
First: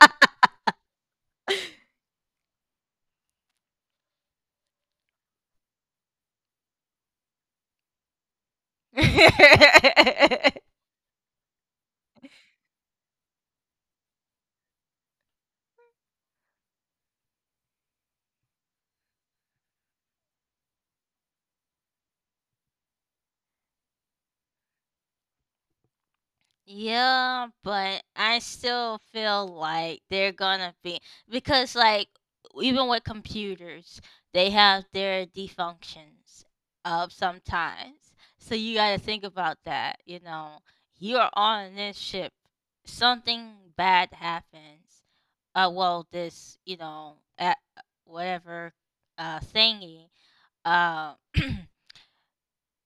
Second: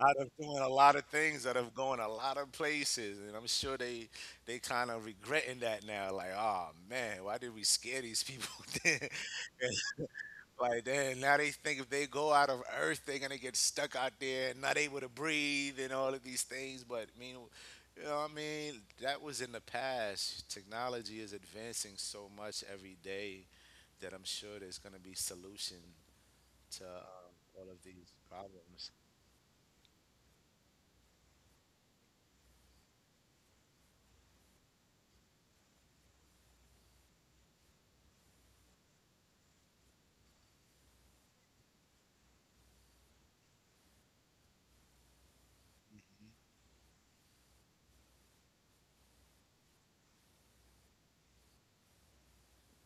out of doing a lot of things, out of going a lot of places, and I'm sure they kind of regretting that now. Like, oh man, why did we scare these people? <laughs> then?
Ooh. <laughs> <laughs>
Like, then now they think if they go out of Earth, they're gonna get stuck out there, and not able to breathe, and all of these things. But I mean, you know, what I mean, that was in the past. Technology is advancing so much every day that I'm sure there's gonna be solution to
Yeah,
all of
but
these
I
problems.
still feel like they're gonna be, because like even with computers, they have their defunctions of sometimes. So you gotta think about that, you know. You're on this ship. Something bad happens. Well this, at whatever thingy. Uh <clears throat>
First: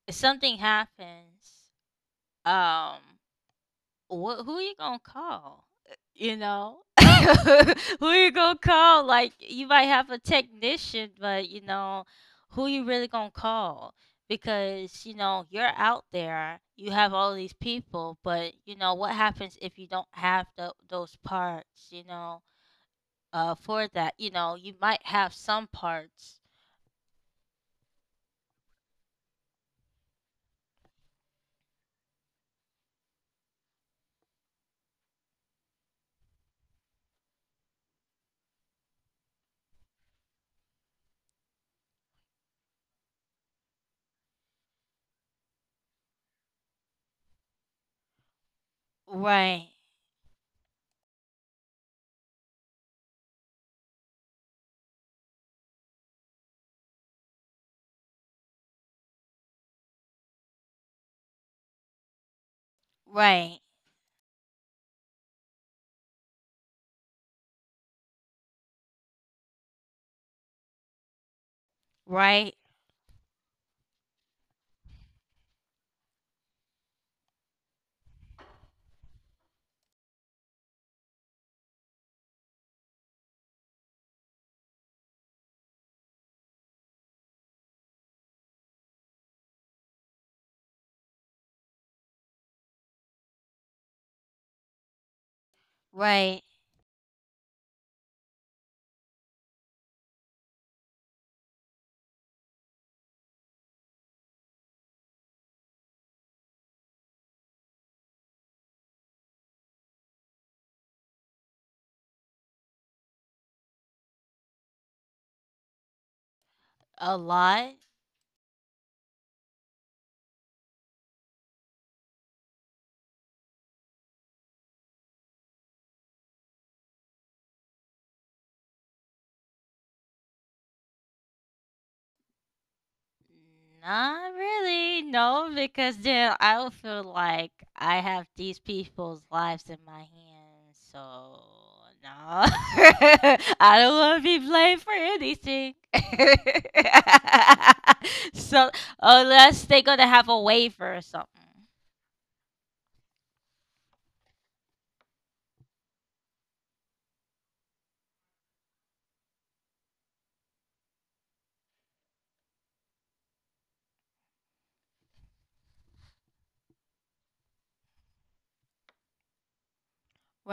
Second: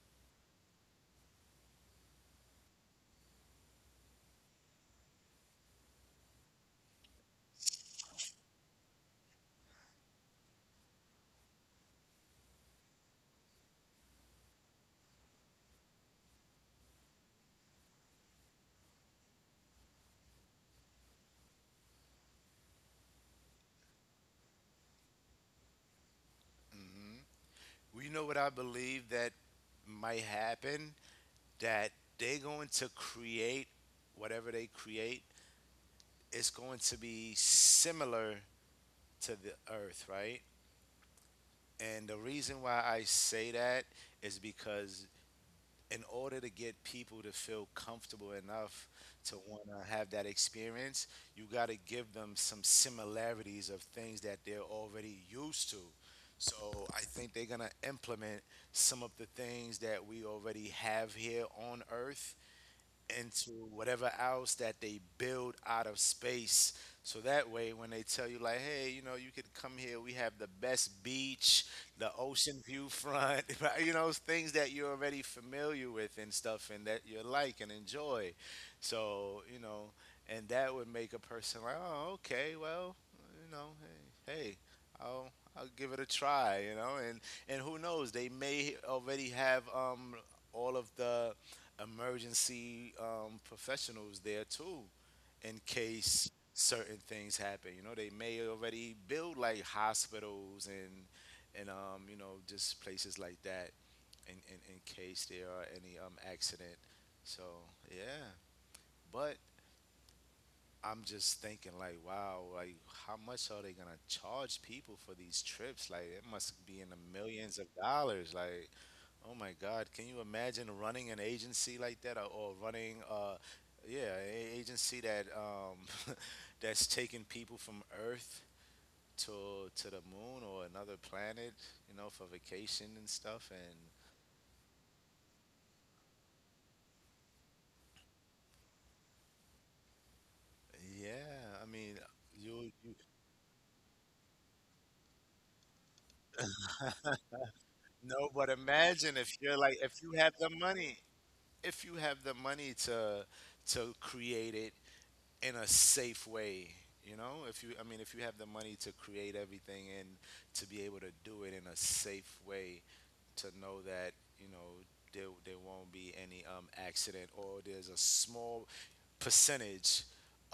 if something happens. Um what who you gonna call? Uh, You know, <laughs> who you gonna call? Like you might have a technician, but who you really gonna call? Because you know you're out there, you have all these people, but you know what happens if you don't have those parts? For that, you might have some parts.
Well, know what I believe that might happen? That they're going to create whatever they create, it's going to be similar to the earth, right? And the reason why I say that is because in order to get people to feel comfortable enough to want
Right,
to have that experience, you got to give them some similarities of things that they're already used to. So I think they're going to implement some of the things that we already have here on earth into
right,
whatever else that they build out of space. So that way, when they tell you, like, hey, you know, you could come here, we have the best beach, the
right,
ocean view front, <laughs> right, you know, things that you're already familiar with and stuff and that you like and enjoy. So, you know, and that would make a person like, oh, okay, well, you know, hey, hey, I'll I'll give it a try, you know, and who knows, they may already have all of the emergency professionals there too in case
right.
certain things happen. You know, they may already build like hospitals and you know just places like that in case there are any accident. So yeah, but I'm just thinking like, wow, like how much are they gonna charge people for these trips? Like it must be in the
A
millions of
lot.
dollars. Like oh my God! Can you imagine running an agency like that, or, running, yeah, an agency that <laughs> that's taking people from Earth to the moon or another planet, you know, for vacation and stuff? And
Not really, no, because then I would feel like I have these people's lives in my hands, so
yeah, I mean,
no. <laughs>
you
I don't want to be blamed for anything.
no,
<laughs>
but
So
imagine if you're
unless
like
they're
if
gonna
you
have
have
a
the
waiver
money,
or something,
if you have the money to create it in a safe way. You know, if you, I mean, if you have the money to create everything and to be able to do it in a safe way, to know that you know there won't be any accident or there's a small percentage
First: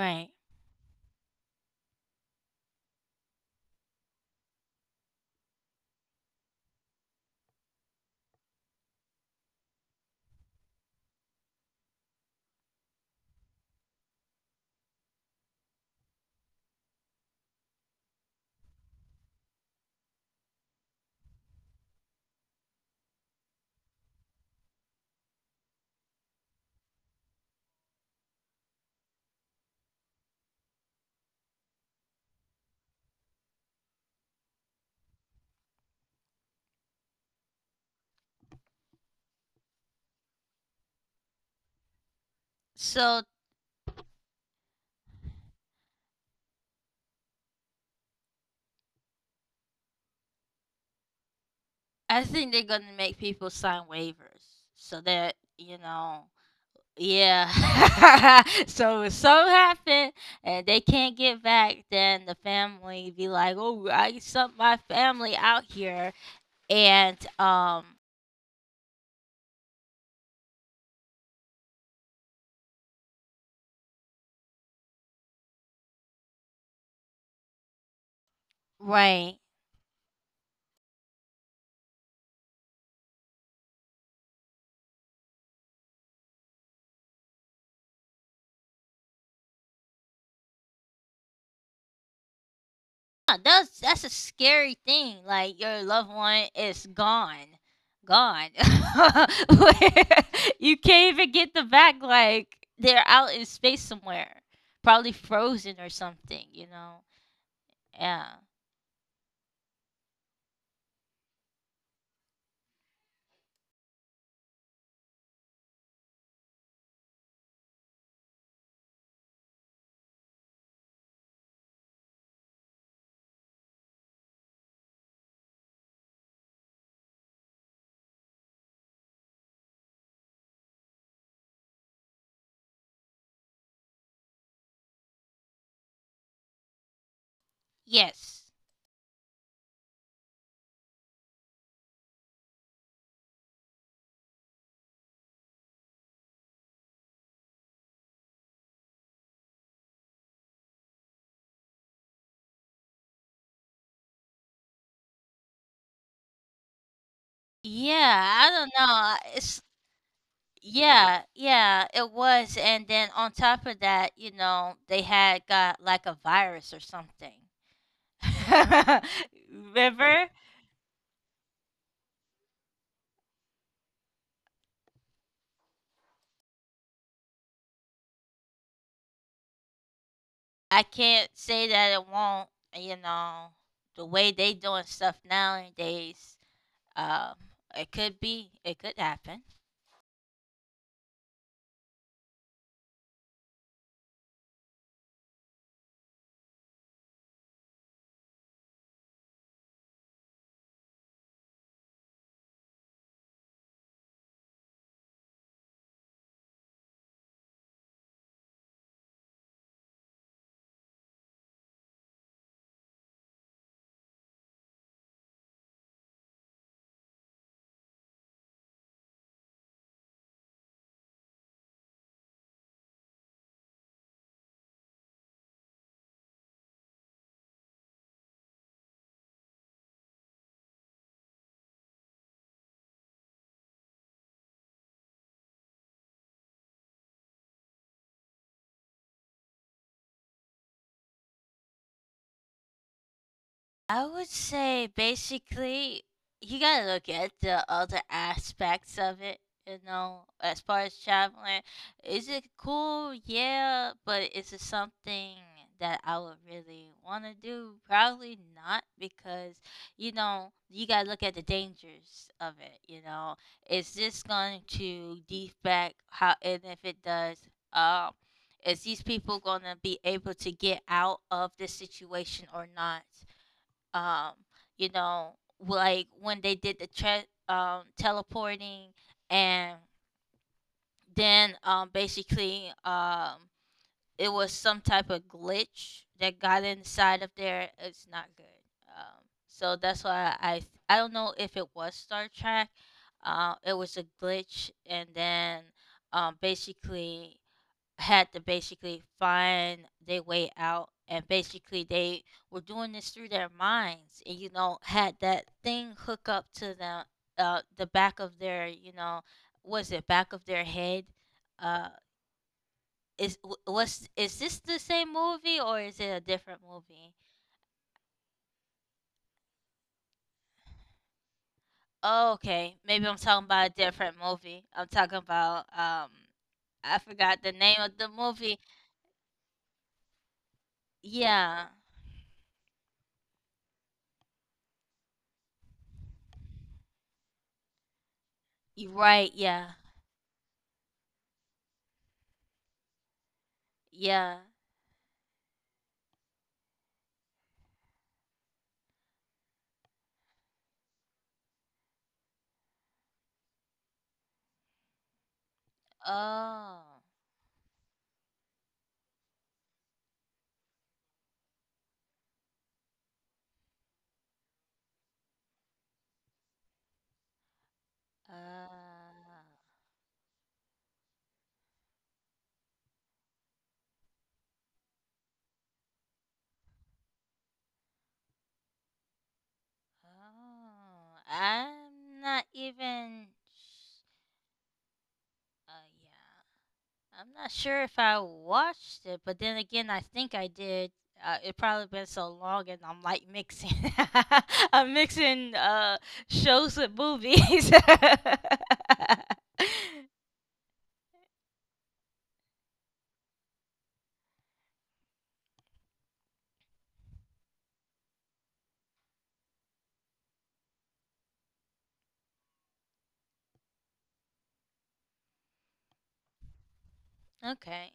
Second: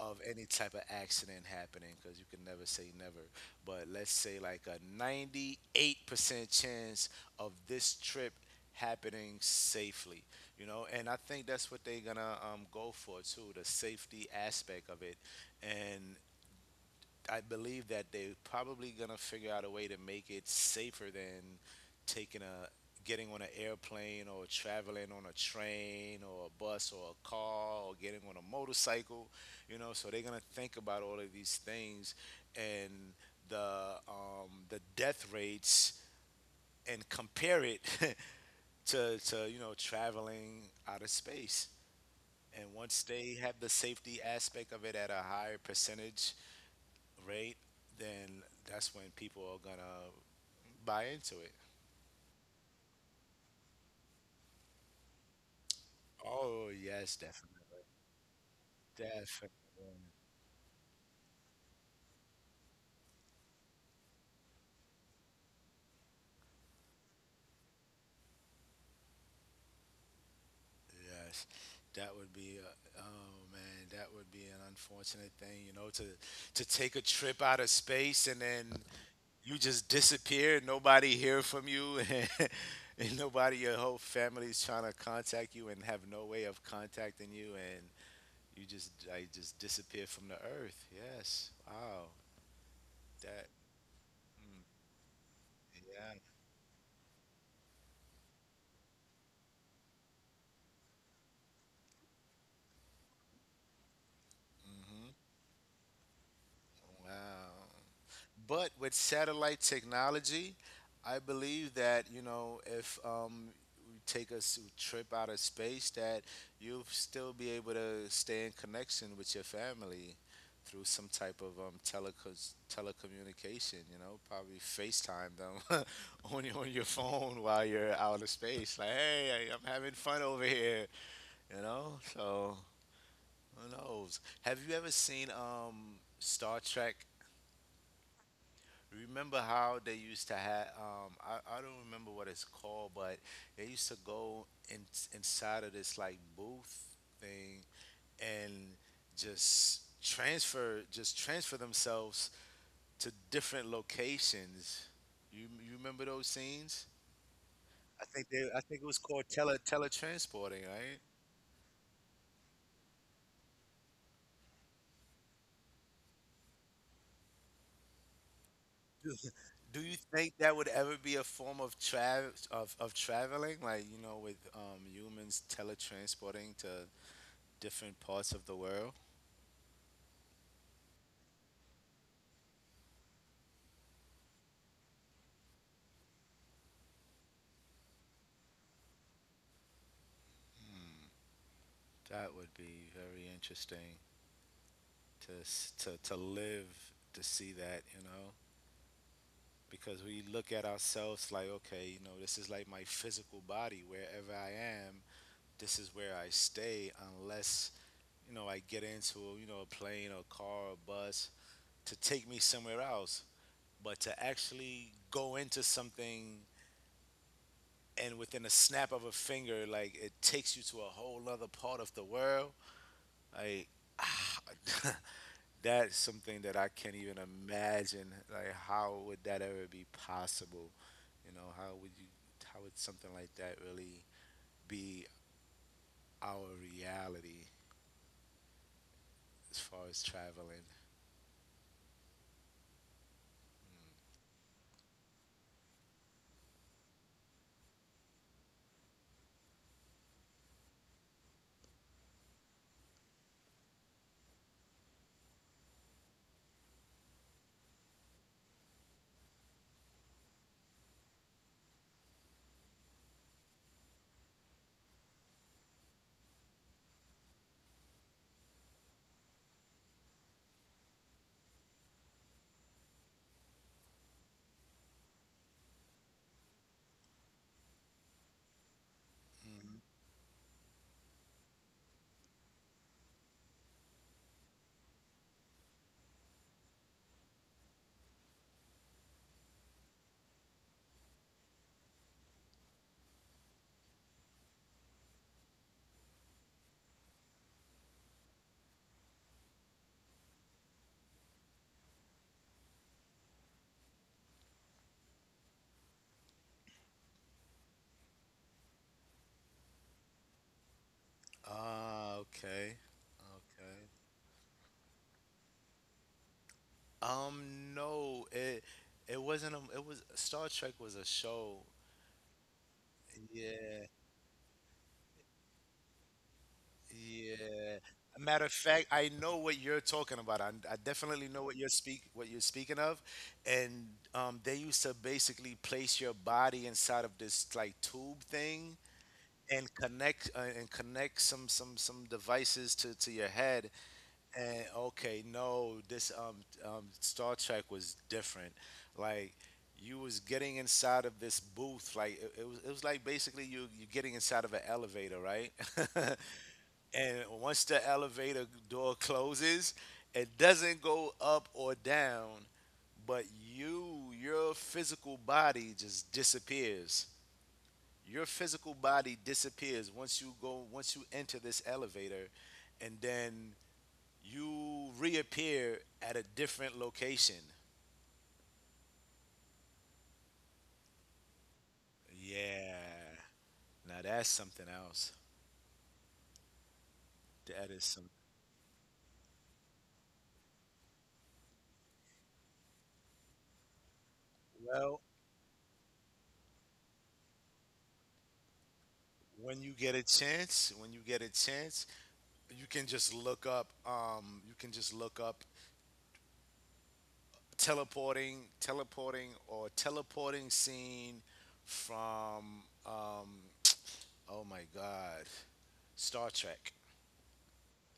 of any type of accident happening because you can never say never. But let's say like a 98% chance of this trip happening safely, you know. And I think that's what they're gonna go for too, the safety aspect of it, and I believe that they're probably gonna figure out a way to make it safer than taking a getting on an airplane or traveling on a train or a bus or a car or getting on a motorcycle, you know. So they're gonna think about all of these things and the death rates and compare it <laughs> to you know traveling out of space. And once
So
they have the safety aspect of it at a higher percentage, right? Then that's when people are gonna buy into it.
I think they're gonna make people sign waivers so that you know.
Oh yes,
Yeah.
definitely,
<laughs> So if something
definitely,
happened, and they can't get back, then the family be like, "Oh, I sent my family out here," and
yes. That would be, a, oh man, that would be an unfortunate thing, you know, to take a trip out of space and then
right.
you just disappear. Nobody hear from you, <laughs> and nobody, your whole family's trying to contact you and have no way of contacting you, and you just, I just disappear from the earth. Yes, wow,
Yeah,
that,
that's a
mm,
scary thing. Like your loved
yeah.
one is gone, gone. <laughs> Where you can't even get them back. Like they're out in space somewhere, probably
Mhm.
frozen or something. You know?
Wow.
Yeah.
But with satellite technology, I believe that, you know, if we take a trip out of space, that you'll still be able to stay in connection with your family through some type of telecos telecommunication, you know, probably FaceTime them <laughs> on your phone while you're out of space. Like, hey, I'm having fun over here, you know? So who knows? Have you ever seen Star Trek?
Yes.
Remember how they used to have? I don't remember what it's called, but they used to go in, inside of this like booth thing and just transfer themselves to different locations. You remember those scenes?
Yeah, I
I
don't
think it was
know.
called
It's
teletransporting, right?
Yeah, yeah, it was. And then on top of that, they had got like a virus or something.
Do
<laughs>
do you
Remember?
think that would ever be a form of travel of traveling, like you know, with humans teletransporting to different parts of the world?
I can't say that it won't, you know, the way they doing stuff nowadays, um, it could happen.
That would be very interesting to live to see that, you know, because we look at ourselves like, okay, you know, this is like my physical body. Wherever I am, this is where I stay, unless you know I get into you know a plane or car or bus to take me somewhere else. But to actually go into something and within a snap of a finger, like it takes you to a whole other part of the world, like. <laughs> That's something that I can't even imagine. Like, how would that ever be possible? You know, how would you, how would something like that really be our reality as far as traveling?
I would say basically you gotta look at the other aspects of it, as far as traveling. Is it cool? Yeah, but is it something that I would really wanna do? Probably not because, you gotta look at the dangers of it. Is this going to defect how, and if it does, um, is these people gonna be able to get out of this situation or not? um you know like when they did the teleporting,
Mhm.
and then basically it was some type of glitch that got inside of there. It's not good. So that's why I don't know if it was Star Trek. It was a glitch, and then basically had to basically find their way out, and basically they were doing this through their minds, and had that thing hook up to the the back of their, was it back of their head? uh
Ah, okay,
is w-
okay.
was is this the same movie, or is it a different movie?
No, it wasn't a, it was Star Trek was a show.
Oh, okay. Maybe I'm talking about a
Yeah,
different movie. I'm talking about I forgot the
yeah.
name of the
A matter of
movie.
fact, I know what you're talking about. I definitely know what you're
Yeah,
speak what you're speaking of, and they used to basically place your body inside of this like tube thing
you right. Yeah,
and connect some some devices to your head.
yeah.
And okay, no, this Star Trek was different. Like you was getting inside of this booth like it, it was like basically you're getting inside of an elevator, right? <laughs>
Oh.
And once the elevator door closes, it doesn't go up or down, but you, your physical body just disappears. Your physical
Uh,
body disappears once you go, once you enter this elevator, and then you reappear at a different location.
oh, I'm not
Yeah.
even.
Now
s-
that's something else.
Uh, yeah, I'm not
That is
sure if
some.
I watched it, but then again, I think I did. It probably been so long, and I'm like mixing. <laughs> I'm
Well,
mixing shows with movies.
when you get a
<laughs>
chance, when you get a chance, you can just look up. You can just look up or teleporting scene from. Oh my God, Star Trek
Okay.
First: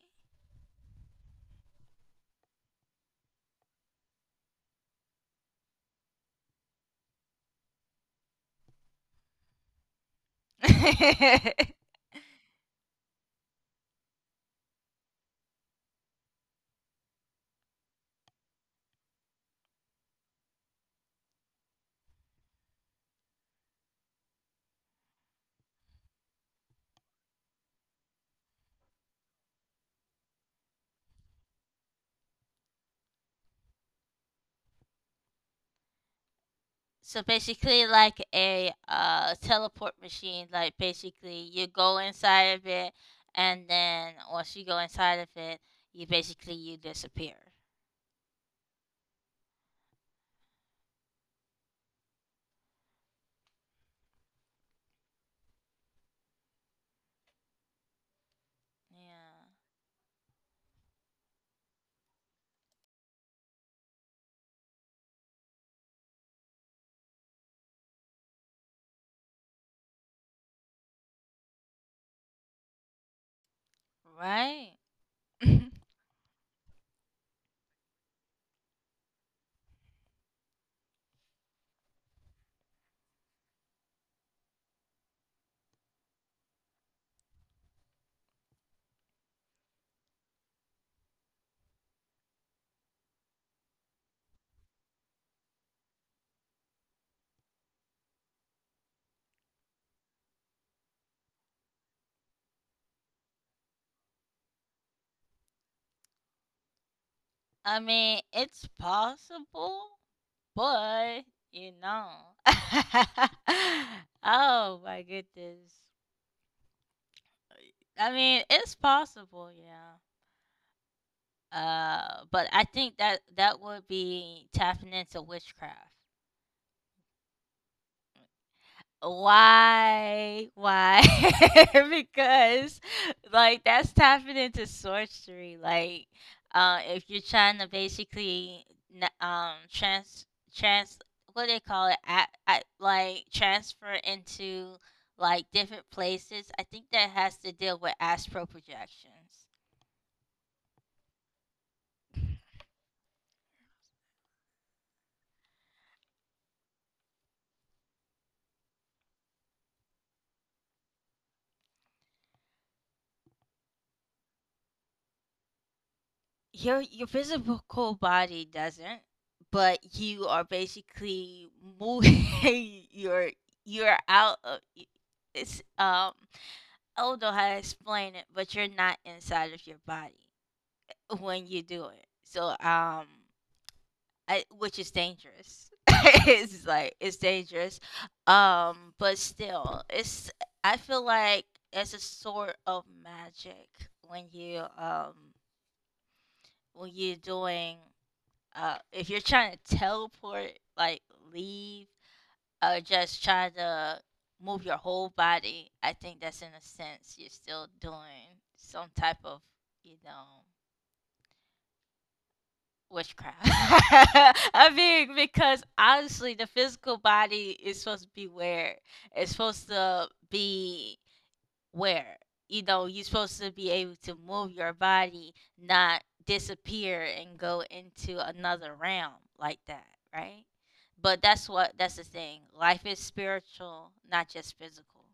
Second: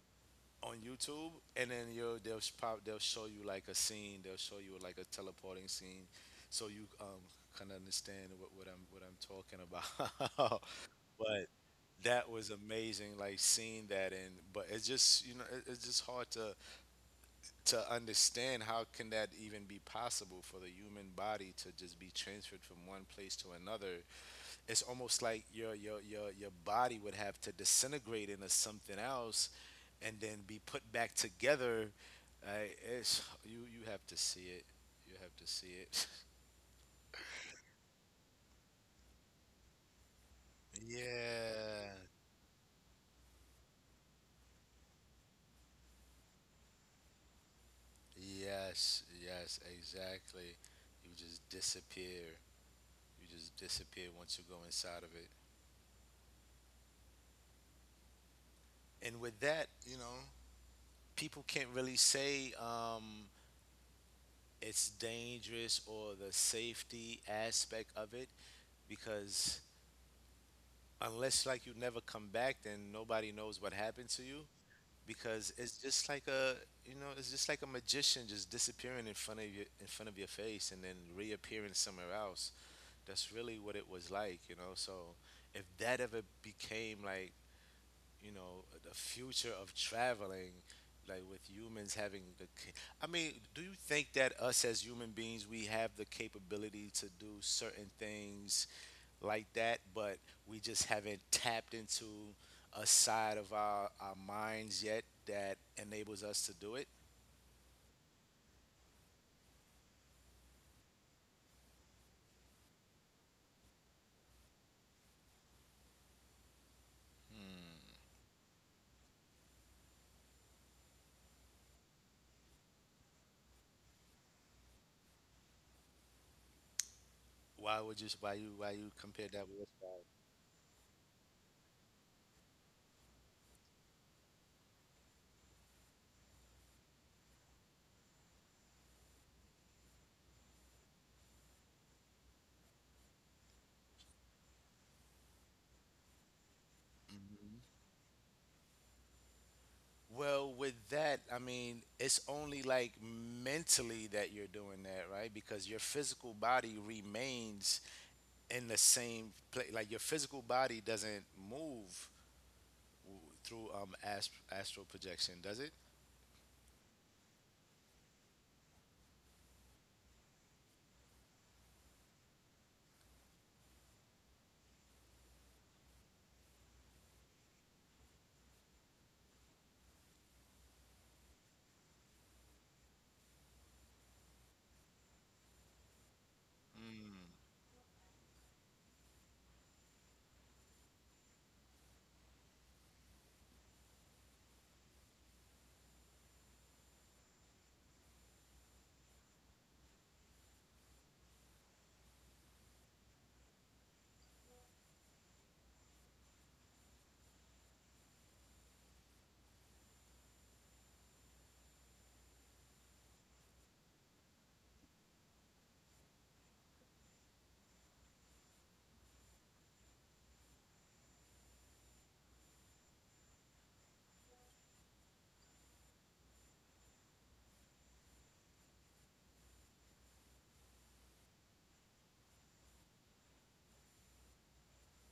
on YouTube, and then you they'll sh- pop. They'll show you like a scene. They'll show you like a teleporting scene, so you kind of understand what I'm talking about. <laughs> But
<laughs>
that was amazing like seeing that, and but it's just you know it, it's just hard to understand how can that even be possible for the human body to just be transferred from one place to another. It's almost like your body would have to disintegrate into something else and then be put back together. uh, it's you have to see it, you have to see it.
So basically like a teleport machine, like
<laughs>
basically you
Yeah,
go inside of it, and then once you go inside of it, you disappear.
yes, yes, exactly, you just disappear. You just disappear once you go inside of it. And with
Yeah,
that, you know, people can't really say it's dangerous or the safety aspect of it because unless like you never come back, then nobody knows what happened to you
right.
because it's
<laughs>
just like a you know it's just like a magician just disappearing in front of your in front of your face and then reappearing somewhere else. That's really what it was like, you know. So if that ever became like you know the future of traveling, like with humans having the I mean, do you think that us as human beings we have the capability to do certain things like that but we just haven't tapped into a side of our minds yet that enables us to do it?
I mean it's possible, but you know <laughs> oh my goodness. I mean it's possible, yeah. But I think that that would be tapping into witchcraft.
Why would you, why you compare that with...
Why? Why? <laughs> Because like that's tapping into sorcery. Like, if you're trying to basically n- trans trans what do they call it? At like transfer into like different places. I think that has to
Mhm.
deal with astral projections.
Well, with that, I mean, it's only like mentally that you're doing that, right? Because your physical body remains in the same place. Like your physical body doesn't move through astral projection, does it?
Your physical body doesn't, but you are basically moving <laughs> your you're out of y- it's I don't know how to explain it, but you're not inside of your body when you do it. So, which is dangerous. <laughs> It's like it's dangerous. But still, it's I feel like it's a sort of magic when you when you're doing. If you're trying to teleport, like leave, or just try to move your whole body, I think that's in a sense you're still doing some type of, you know, witchcraft. <laughs> I mean, because honestly, the physical body is supposed to be where it's supposed to be, where you know you're supposed to be able to move your body, not disappear and go into another realm like that, right? But that's the thing: life is spiritual, not just physical.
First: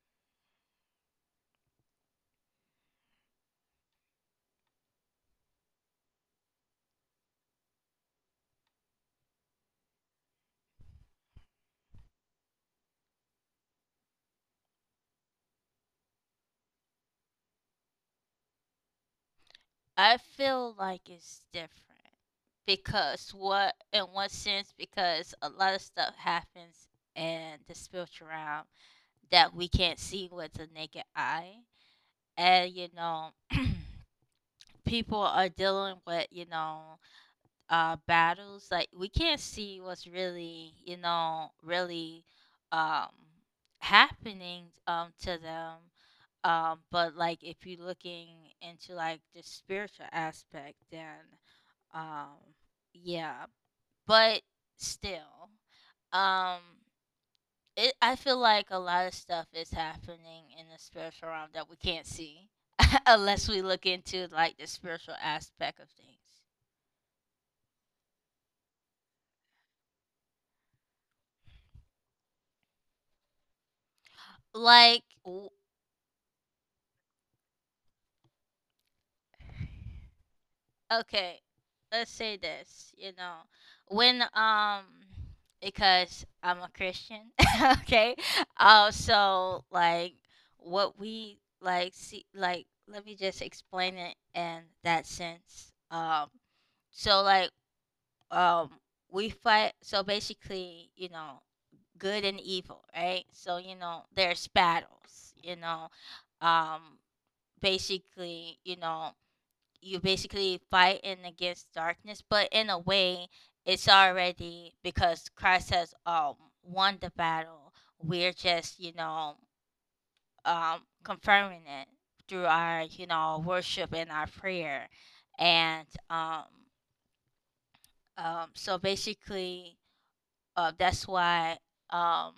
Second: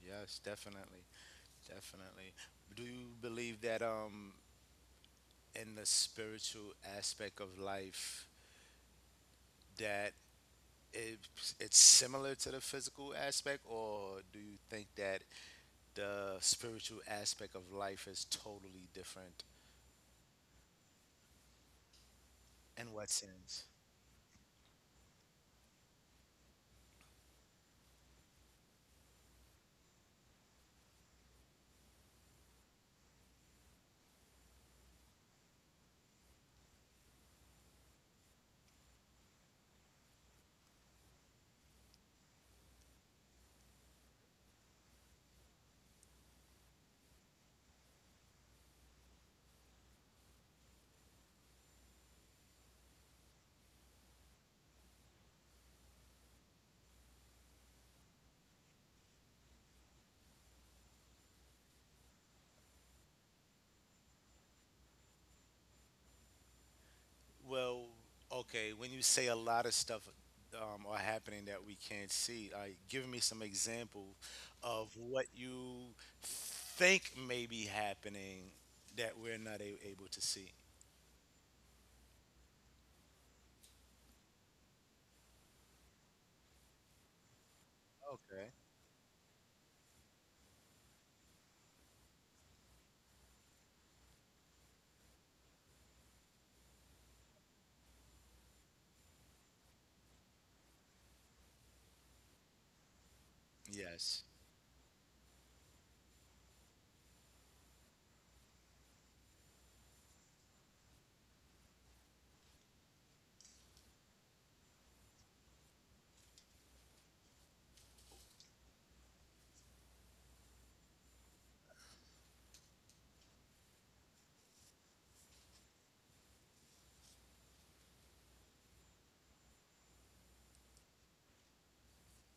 Yes, definitely, definitely. Do you believe that in the spiritual aspect of life that it, it's similar to the physical aspect, or do you think that the spiritual aspect of life is totally different?
I feel like it's different,
In what
because
sense?
what, in what sense? Because a lot of stuff happens in the spiritual realm that we can't see with the naked eye, and people are dealing with battles. Like, we can't see what's really really um happening to them. But like if you're looking into like the spiritual aspect, then um yeah, but still, um it I feel like a lot of stuff is happening in the spiritual realm that we can't see <laughs> unless we look into like the spiritual aspect of things.
Well, okay, when you say a lot of stuff are happening that we can't see, like give me some example of
like
what
w-
you think may be happening that we're not able to see.
okay, let's say this: when because I'm a Christian. <laughs> Okay.
Okay.
So like what we like see like let me just explain it in that sense. So like, um we fight, so basically good and evil, right? So
Yes,
there's battles, um basically. You basically fighting against darkness, but in a way, it's already, because Christ has won the battle. We're just confirming it through our worship and our prayer, and so basically that's why um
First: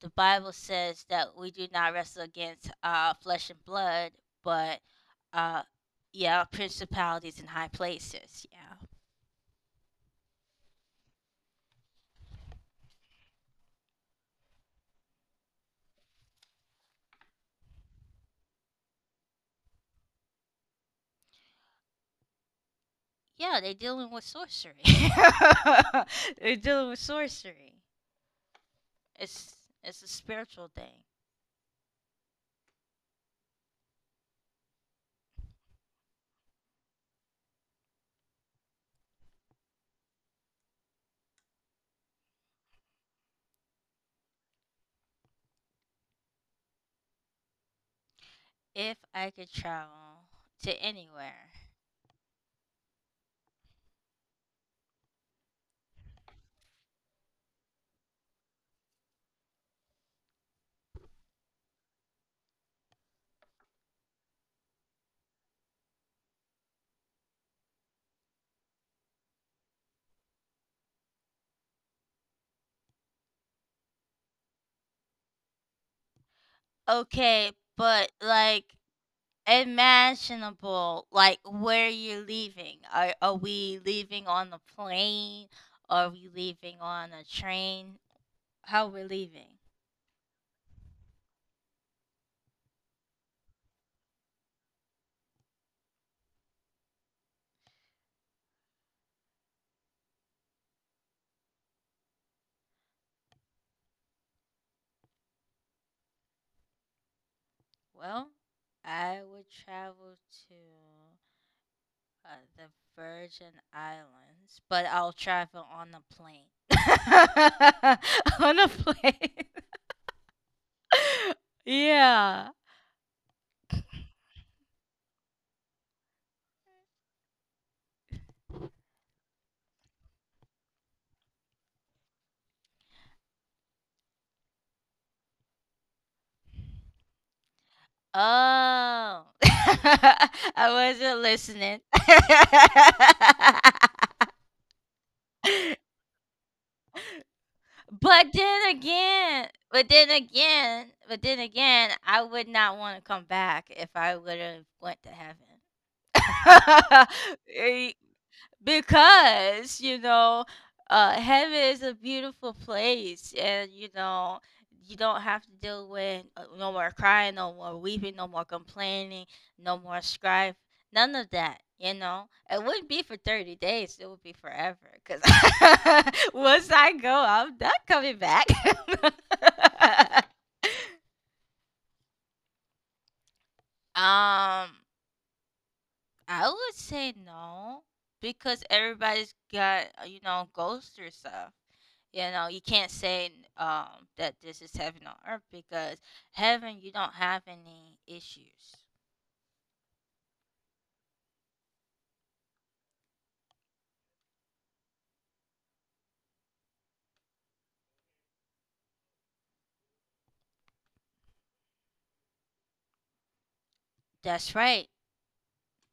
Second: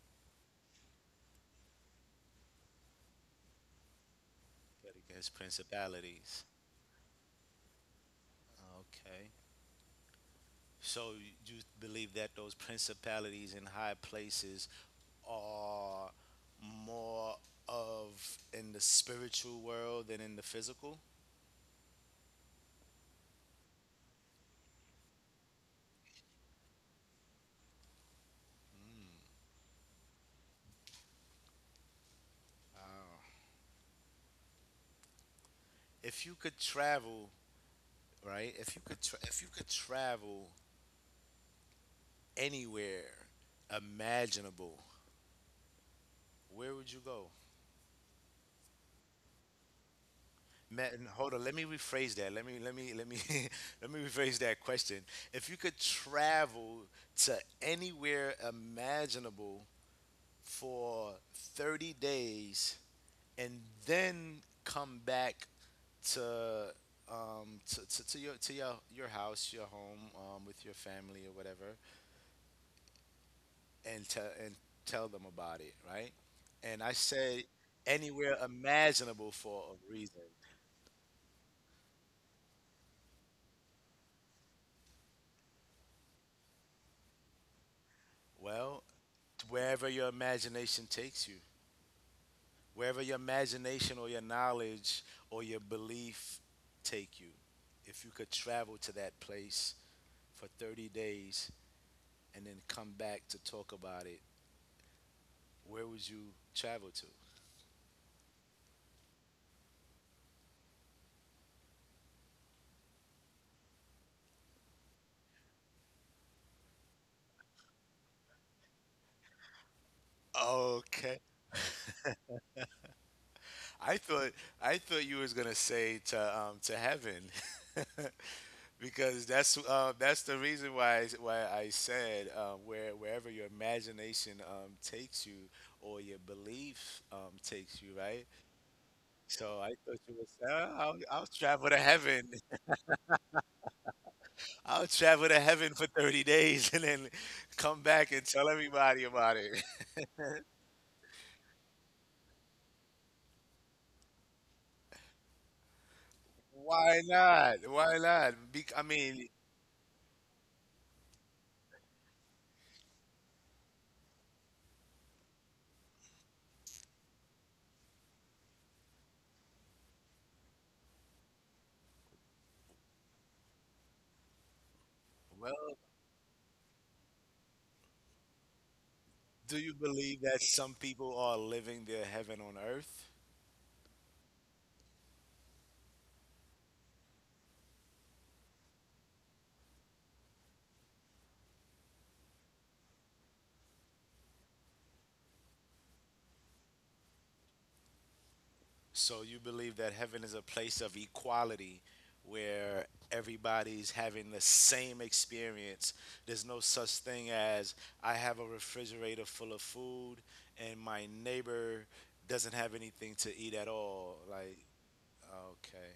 the Bible says that we do not wrestle against flesh and blood, but
but against
uh
principalities.
yeah, principalities in high places, yeah.
Okay. So you believe that those principalities in high places are more of in the spiritual world than in the physical?
Yeah, they're dealing with sorcery. <laughs> They're dealing with sorcery. It's it's a spiritual thing.
If you could travel, right? If you could travel anywhere imaginable, where would you go?
If I could travel to
Hold on,
anywhere,
let me rephrase that. Let me let me let me <laughs> let me rephrase that question. If you could travel to anywhere imaginable for 30 days and then come back to your house, your home with your family or whatever and tell them about it, right? And I say
okay, but
anywhere
like
imaginable for a reason.
imaginable, like where you're leaving. Are we leaving on the plane? Are we leaving on a train?
Well,
How we're leaving?
wherever your imagination takes you, wherever your imagination or your knowledge or your belief take you. If you could travel to that place for 30 days and then come back to talk about it, where would you travel to?
Well, I would travel to Uh, the Virgin Islands, but I'll travel on a plane. <laughs> On a plane.
Okay.
<laughs> Yeah.
I thought I thought you was gonna say to heaven. <laughs> Because that's the reason why I said, wherever your imagination takes you or your belief takes you, right?
Oh. <laughs>
So I thought you was
I
I'll,
wasn't
travel to
listening.
heaven. <laughs>
<laughs>
I'll travel to heaven for 30 days and then come back and
But
tell
then
everybody about
again,
it.
but
<laughs>
then again, but then again, I would not want to come back if I would have went to heaven.
Why not?
<laughs>
Why not? I mean,
Because heaven is a beautiful place, and you don't have to deal with no more crying, no more weeping, no more complaining, no more strife, none of that. It wouldn't be for 30 days, it would be forever, because
well,
<laughs> once I go, I'm not coming back.
do
<laughs>
you believe that some people are living their heaven on earth?
um I would say no, because everybody's got goes through stuff. You know, you can't say that this is heaven on earth, because heaven, you don't have any issues.
So you believe that heaven is a place of equality where everybody's having the same experience. There's no such thing as I have a refrigerator full of food and my neighbor doesn't have anything to eat at all. Like,
That's right.
okay,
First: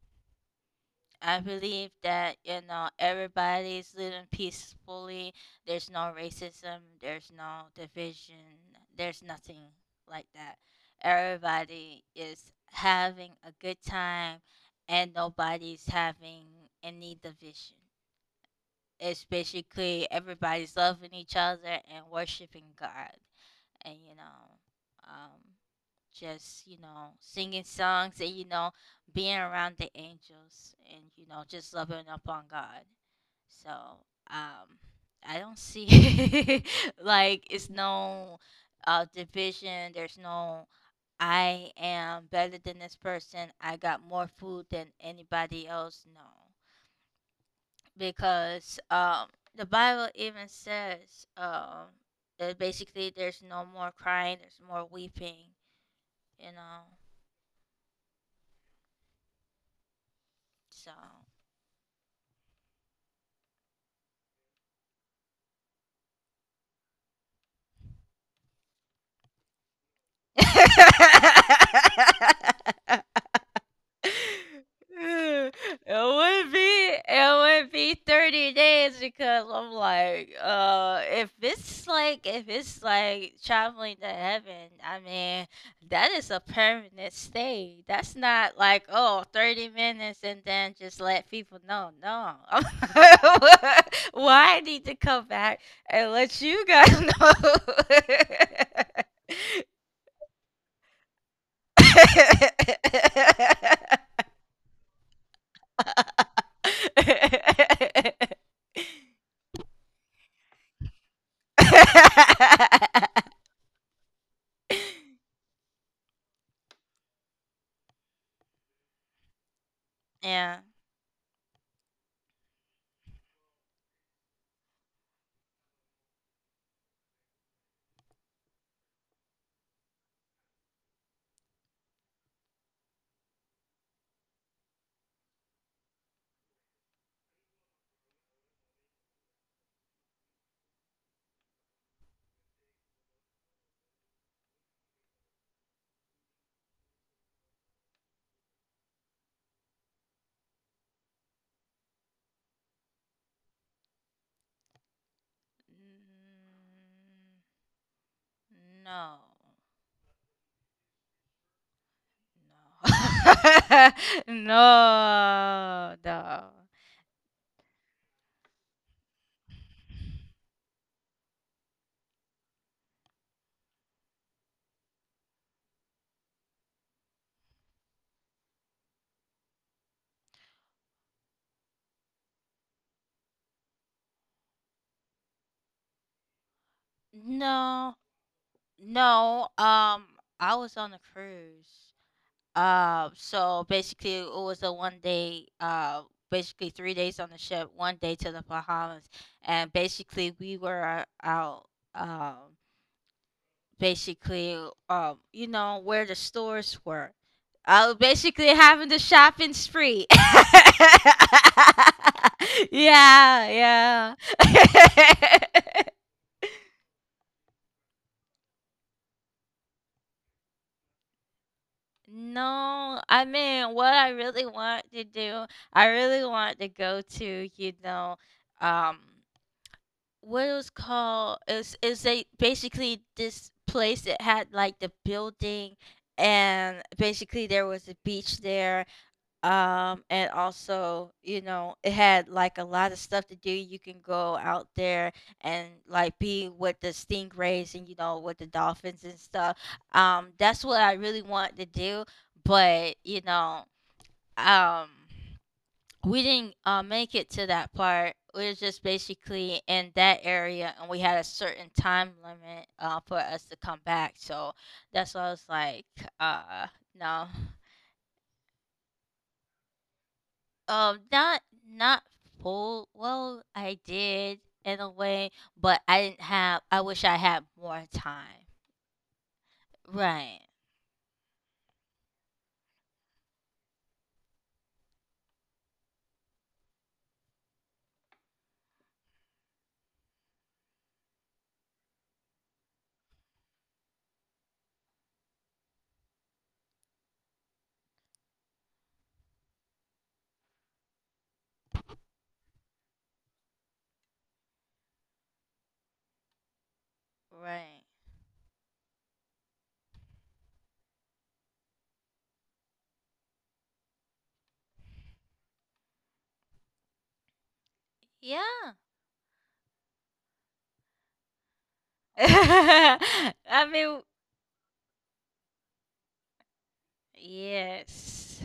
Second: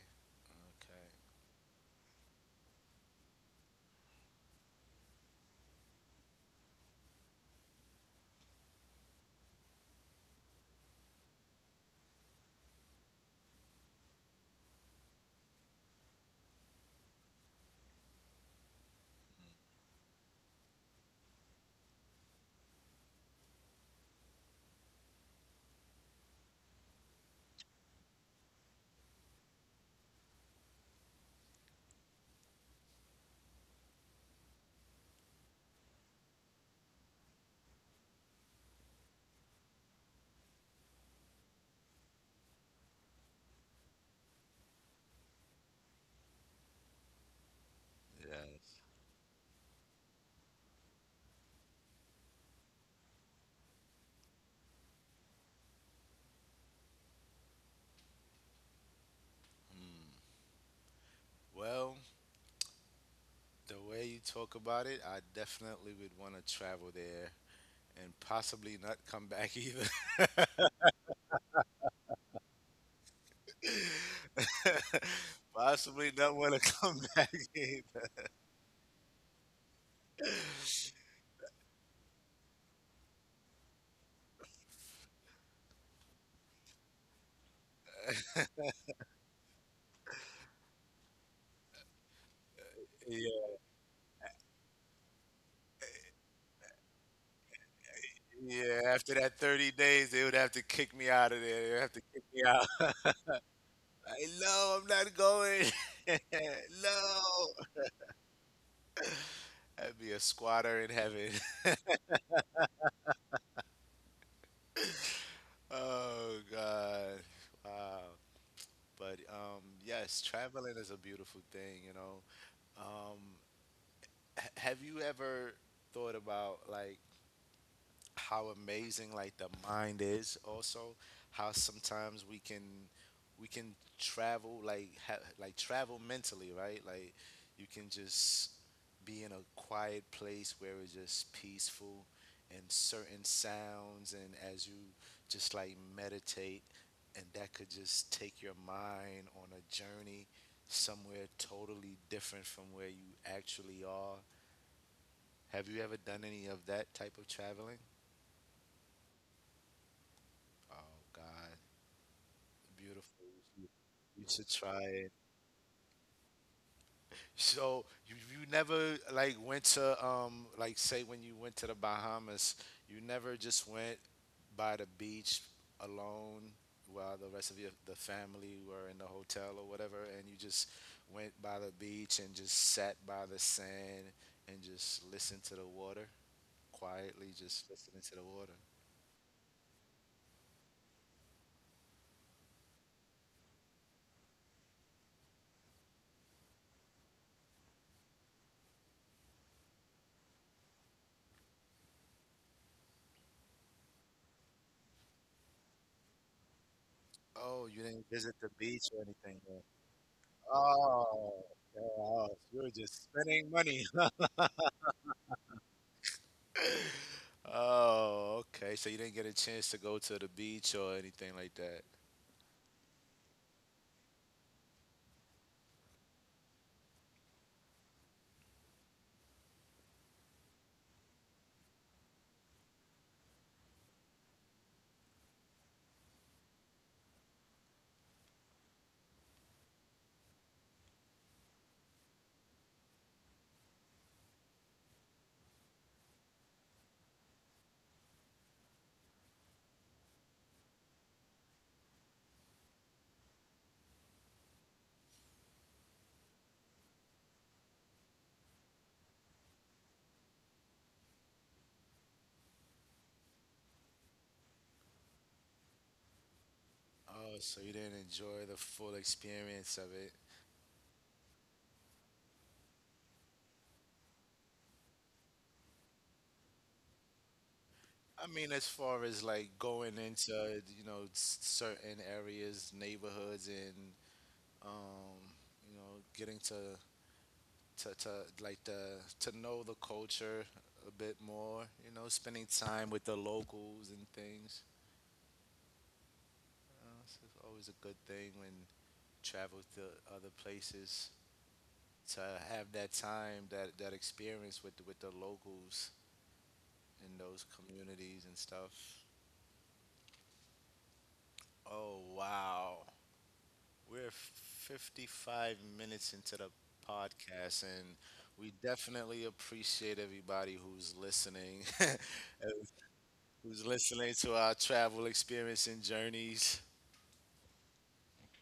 okay.
I believe that, you know, everybody's living peacefully. There's no racism, there's no division, there's nothing like that. Everybody is having a good time, and nobody's having any division. It's basically everybody's loving each other and worshiping God, and um just singing songs and being around the angels and just loving up on God. So um I don't see <laughs> like it's no division, there's no "I am better than this person, I got more food than anybody else." No, because
Yes.
the Bible even says that basically there's no more crying, there's more weeping, you know.
Hmm.
So
Well, the way you talk about it, I definitely would want to travel there and possibly not come back either.
<laughs> <laughs>
<laughs>
it
Possibly not
would
want
be,
to come <laughs> back either.
30 days, because I'm like, if it's like, traveling to heaven, I mean, that is a permanent stay. That's not like, oh, 30 minutes and then just let people know. No. <laughs> I'm like, why I need to come back and let you guys
Yeah, after that 30 days, they would have to kick me out of there. They would have to kick me out. <laughs>
know? <laughs>
Like, no, I'm not going. <laughs>
<laughs>
No. I'd be a squatter in heaven. <laughs> Oh, God. Wow. But yes,
Yeah.
traveling is a beautiful thing, you know. Um, have you ever thought about, like, how amazing like the mind is also, how sometimes we can travel like travel mentally, right? Like you can just be in a quiet place where it's just peaceful and certain sounds, and as you just like meditate, and that could just take your mind on a journey somewhere totally different from where you actually are. Have you ever done any of
Mm,
that type of traveling?
no.
Oh god.
No.
Beautiful.
<laughs>
You you should try it.
No. No.
So you never like went to like say when you went to the Bahamas, you never just went by the beach alone while the rest of your the family were in the hotel or whatever, and you just went by the beach and just sat by the sand and just listened to the water quietly, just
No.
listening to the water.
No. I was on a cruise. So basically, it was a one day. Basically 3 days on the ship, one day to the Bahamas, and basically we were out. Um, basically where the stores were.
Oh,
I
you
was
didn't visit
basically
the
having
beach
the
or anything.
shopping
Yeah.
spree. <laughs>
Oh, yeah, oh, you were just
Yeah,
spending money.
yeah. <laughs>
Oh, okay. So you didn't get a chance to go to the beach or anything like that.
No, I mean, what I really want to go to, um what it was called, is a basically this place that had like the building, and basically there was a beach there, and also it had like a lot of stuff to do. You can go out there and like be with the stingrays, and with the dolphins and stuff. That's what I really wanted to do, but um we didn't make it to that part. We were just basically in that area, and we had a certain time limit for us to come back. So that's why I was like, uh no.
Oh, so you didn't enjoy the full experience of it.
Not not full. Well, I did in a way, but I didn't have. I wish I had more
I
time.
mean, as far as like going
Right.
into, you know, certain areas, neighborhoods, and um, you know, getting to like the to know the culture a bit more, you know, spending time with the locals and things. You know, it's always a good thing when travel to other places, to have that time, that experience with the locals in those
Right.
communities and stuff. Oh wow, we're 55 minutes into the podcast, and we
Yeah.
definitely appreciate everybody who's listening, <laughs>
<laughs> I
who's
mean,
listening to our travel experience and journeys.
yes.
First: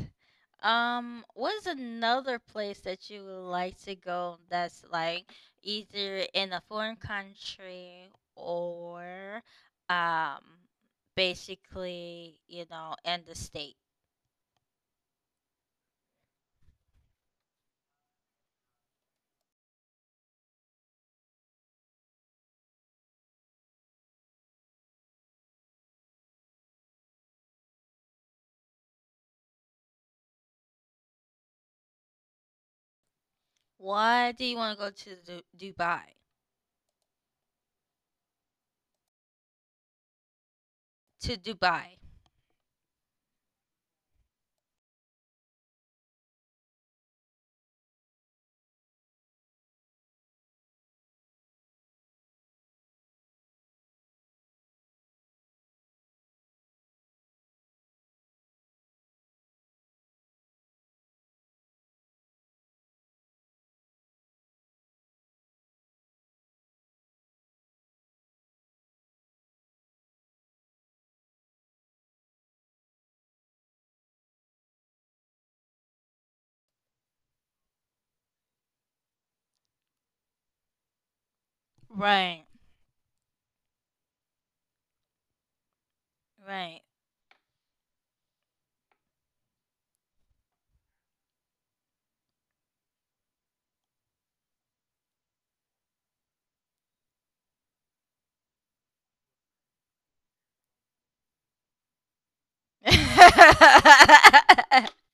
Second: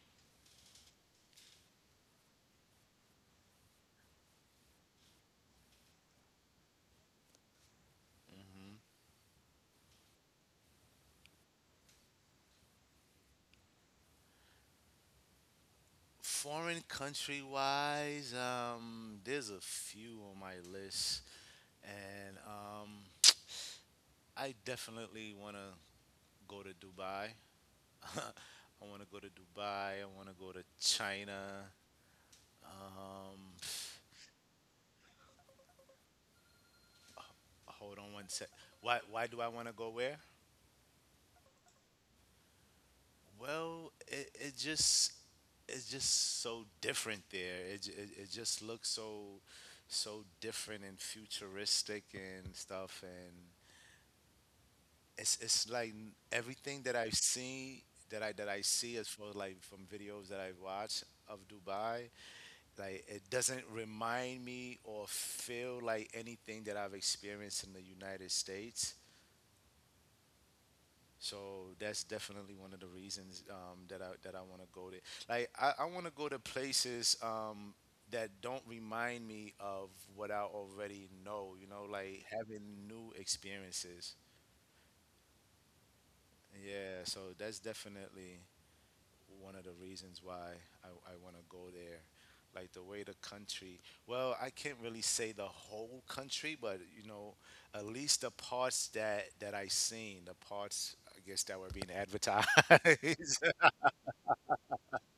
What's another place that you would like to go that's like either in a foreign country
Hmm.
or um basically, in the state?
Foreign country wise, there's a few on my list, and I definitely want to go to Dubai. <laughs> I want to go to Dubai. I want to go to China. Um,
Why do you want to go to Dubai?
hold on one sec. Why? Why do I want to go where?
To Dubai.
Well, it just, it's just so different there. It, j- It just looks so so different and futuristic and stuff. And it's like everything that I've seen, that I see as far like from videos that I've watched of Dubai. Like it doesn't remind me or feel like anything that I've experienced in the United States. So that's definitely one of the reasons that I want to go to. Like I want to go to places that don't remind me of what I already know. You know, like
Right.
having new experiences.
Right.
Yeah. So that's definitely one of the reasons why I want to go there. Like the way the country, well, I can't really say the whole country, but you know, at least the parts that I seen, the parts I guess that were being advertised. <laughs>
<laughs>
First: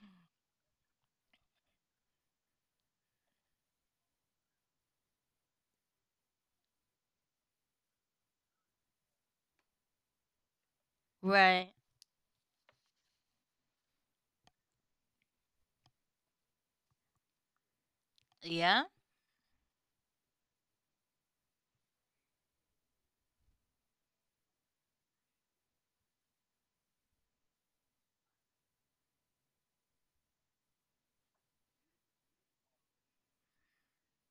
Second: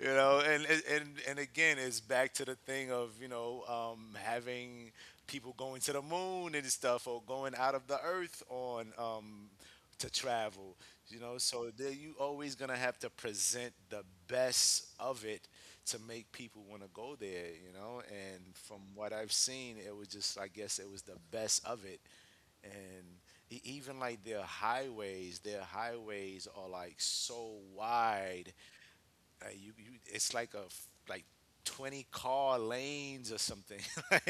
You know, and again, it's back to the thing of you know having people going to the moon and stuff, or going out of the earth on to travel. You know, so
Right.
there you always gonna have to present the best of it to make people want to go there. You know, and from
Yeah.
what I've seen, it was just I guess it was the best of it, and even like their highways are like so wide, like you, it's like 20 car lanes or something. <laughs> Like,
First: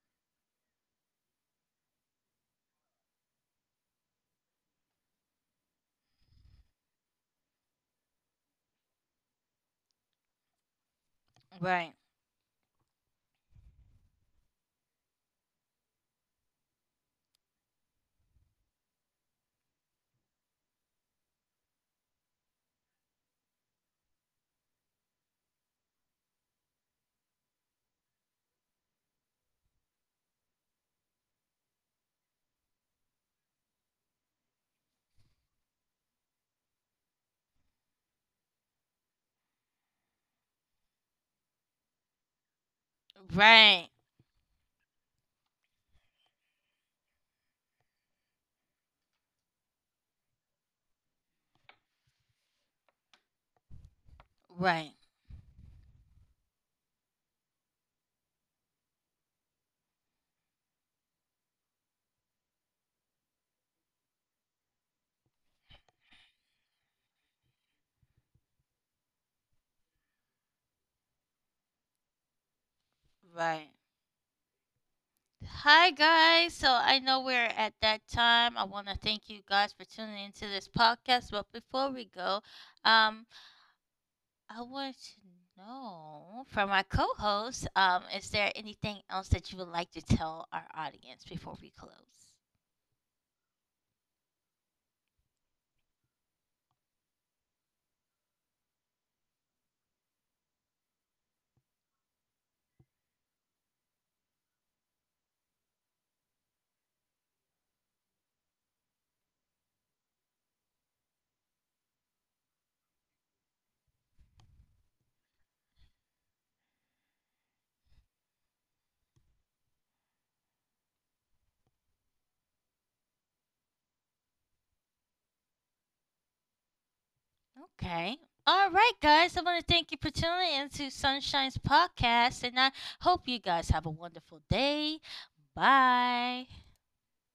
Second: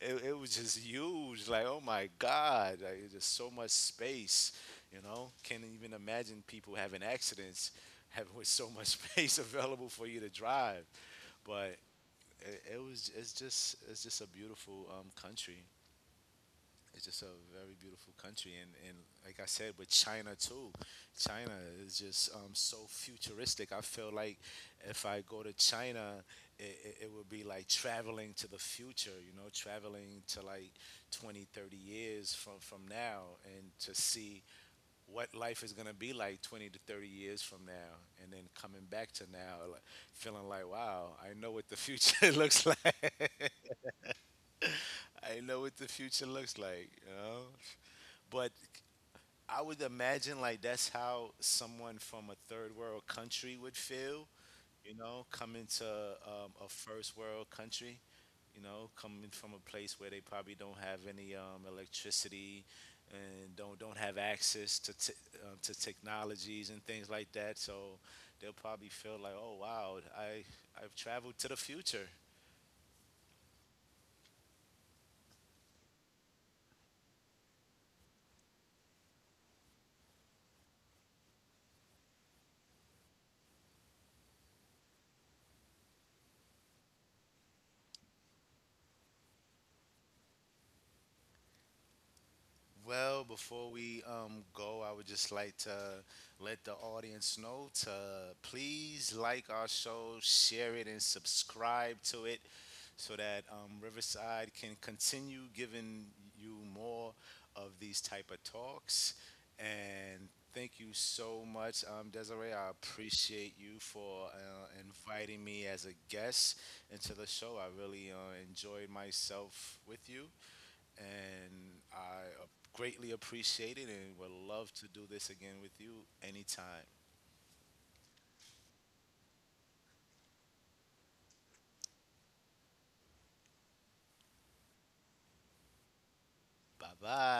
it was just huge. Like oh my god, like there's just so much space. You know, can't even imagine people having accidents, having with so much <laughs> space available for you to drive. But
Right.
it was, it's just a beautiful country. It's just a very beautiful country, and like I said, with China too, China is just so futuristic. I feel like if I go to China, it would be like traveling to the future, you know, traveling to like 20, 30 years from now, and to see what life is gonna be like 20 to 30 years from now, and then coming back to now, like, feeling like, wow, I know what the future <laughs> looks like.
Right.
<laughs> I know what the future looks like, you know? But I would imagine like that's how someone from a third world country would feel,
Right.
you know, coming to a first world country, you know, coming from a place where they probably don't have any electricity and don't have access to to technologies and things like that. So they'll probably feel like, oh wow, I've traveled to the future.
Right. Hi guys. So I know we're at that time. I want to thank you guys for tuning into this podcast. But before we go, um, I want to know from my co-host, is there anything else that you would like to tell our audience before we close?
Well, before we go, I would just like to let the audience know to please like our show, share it, and subscribe to it so that Riverside can continue giving you more of these type of talks. And thank you so much, Desiree. I appreciate you for inviting me as a guest into the show. I really enjoyed myself with you, and I greatly appreciate it, and would love to do this again with you anytime.
Okay. All right, guys. I want to thank you for tuning into Sunshine's podcast, and I hope you guys have a wonderful day. Bye.
Bye bye.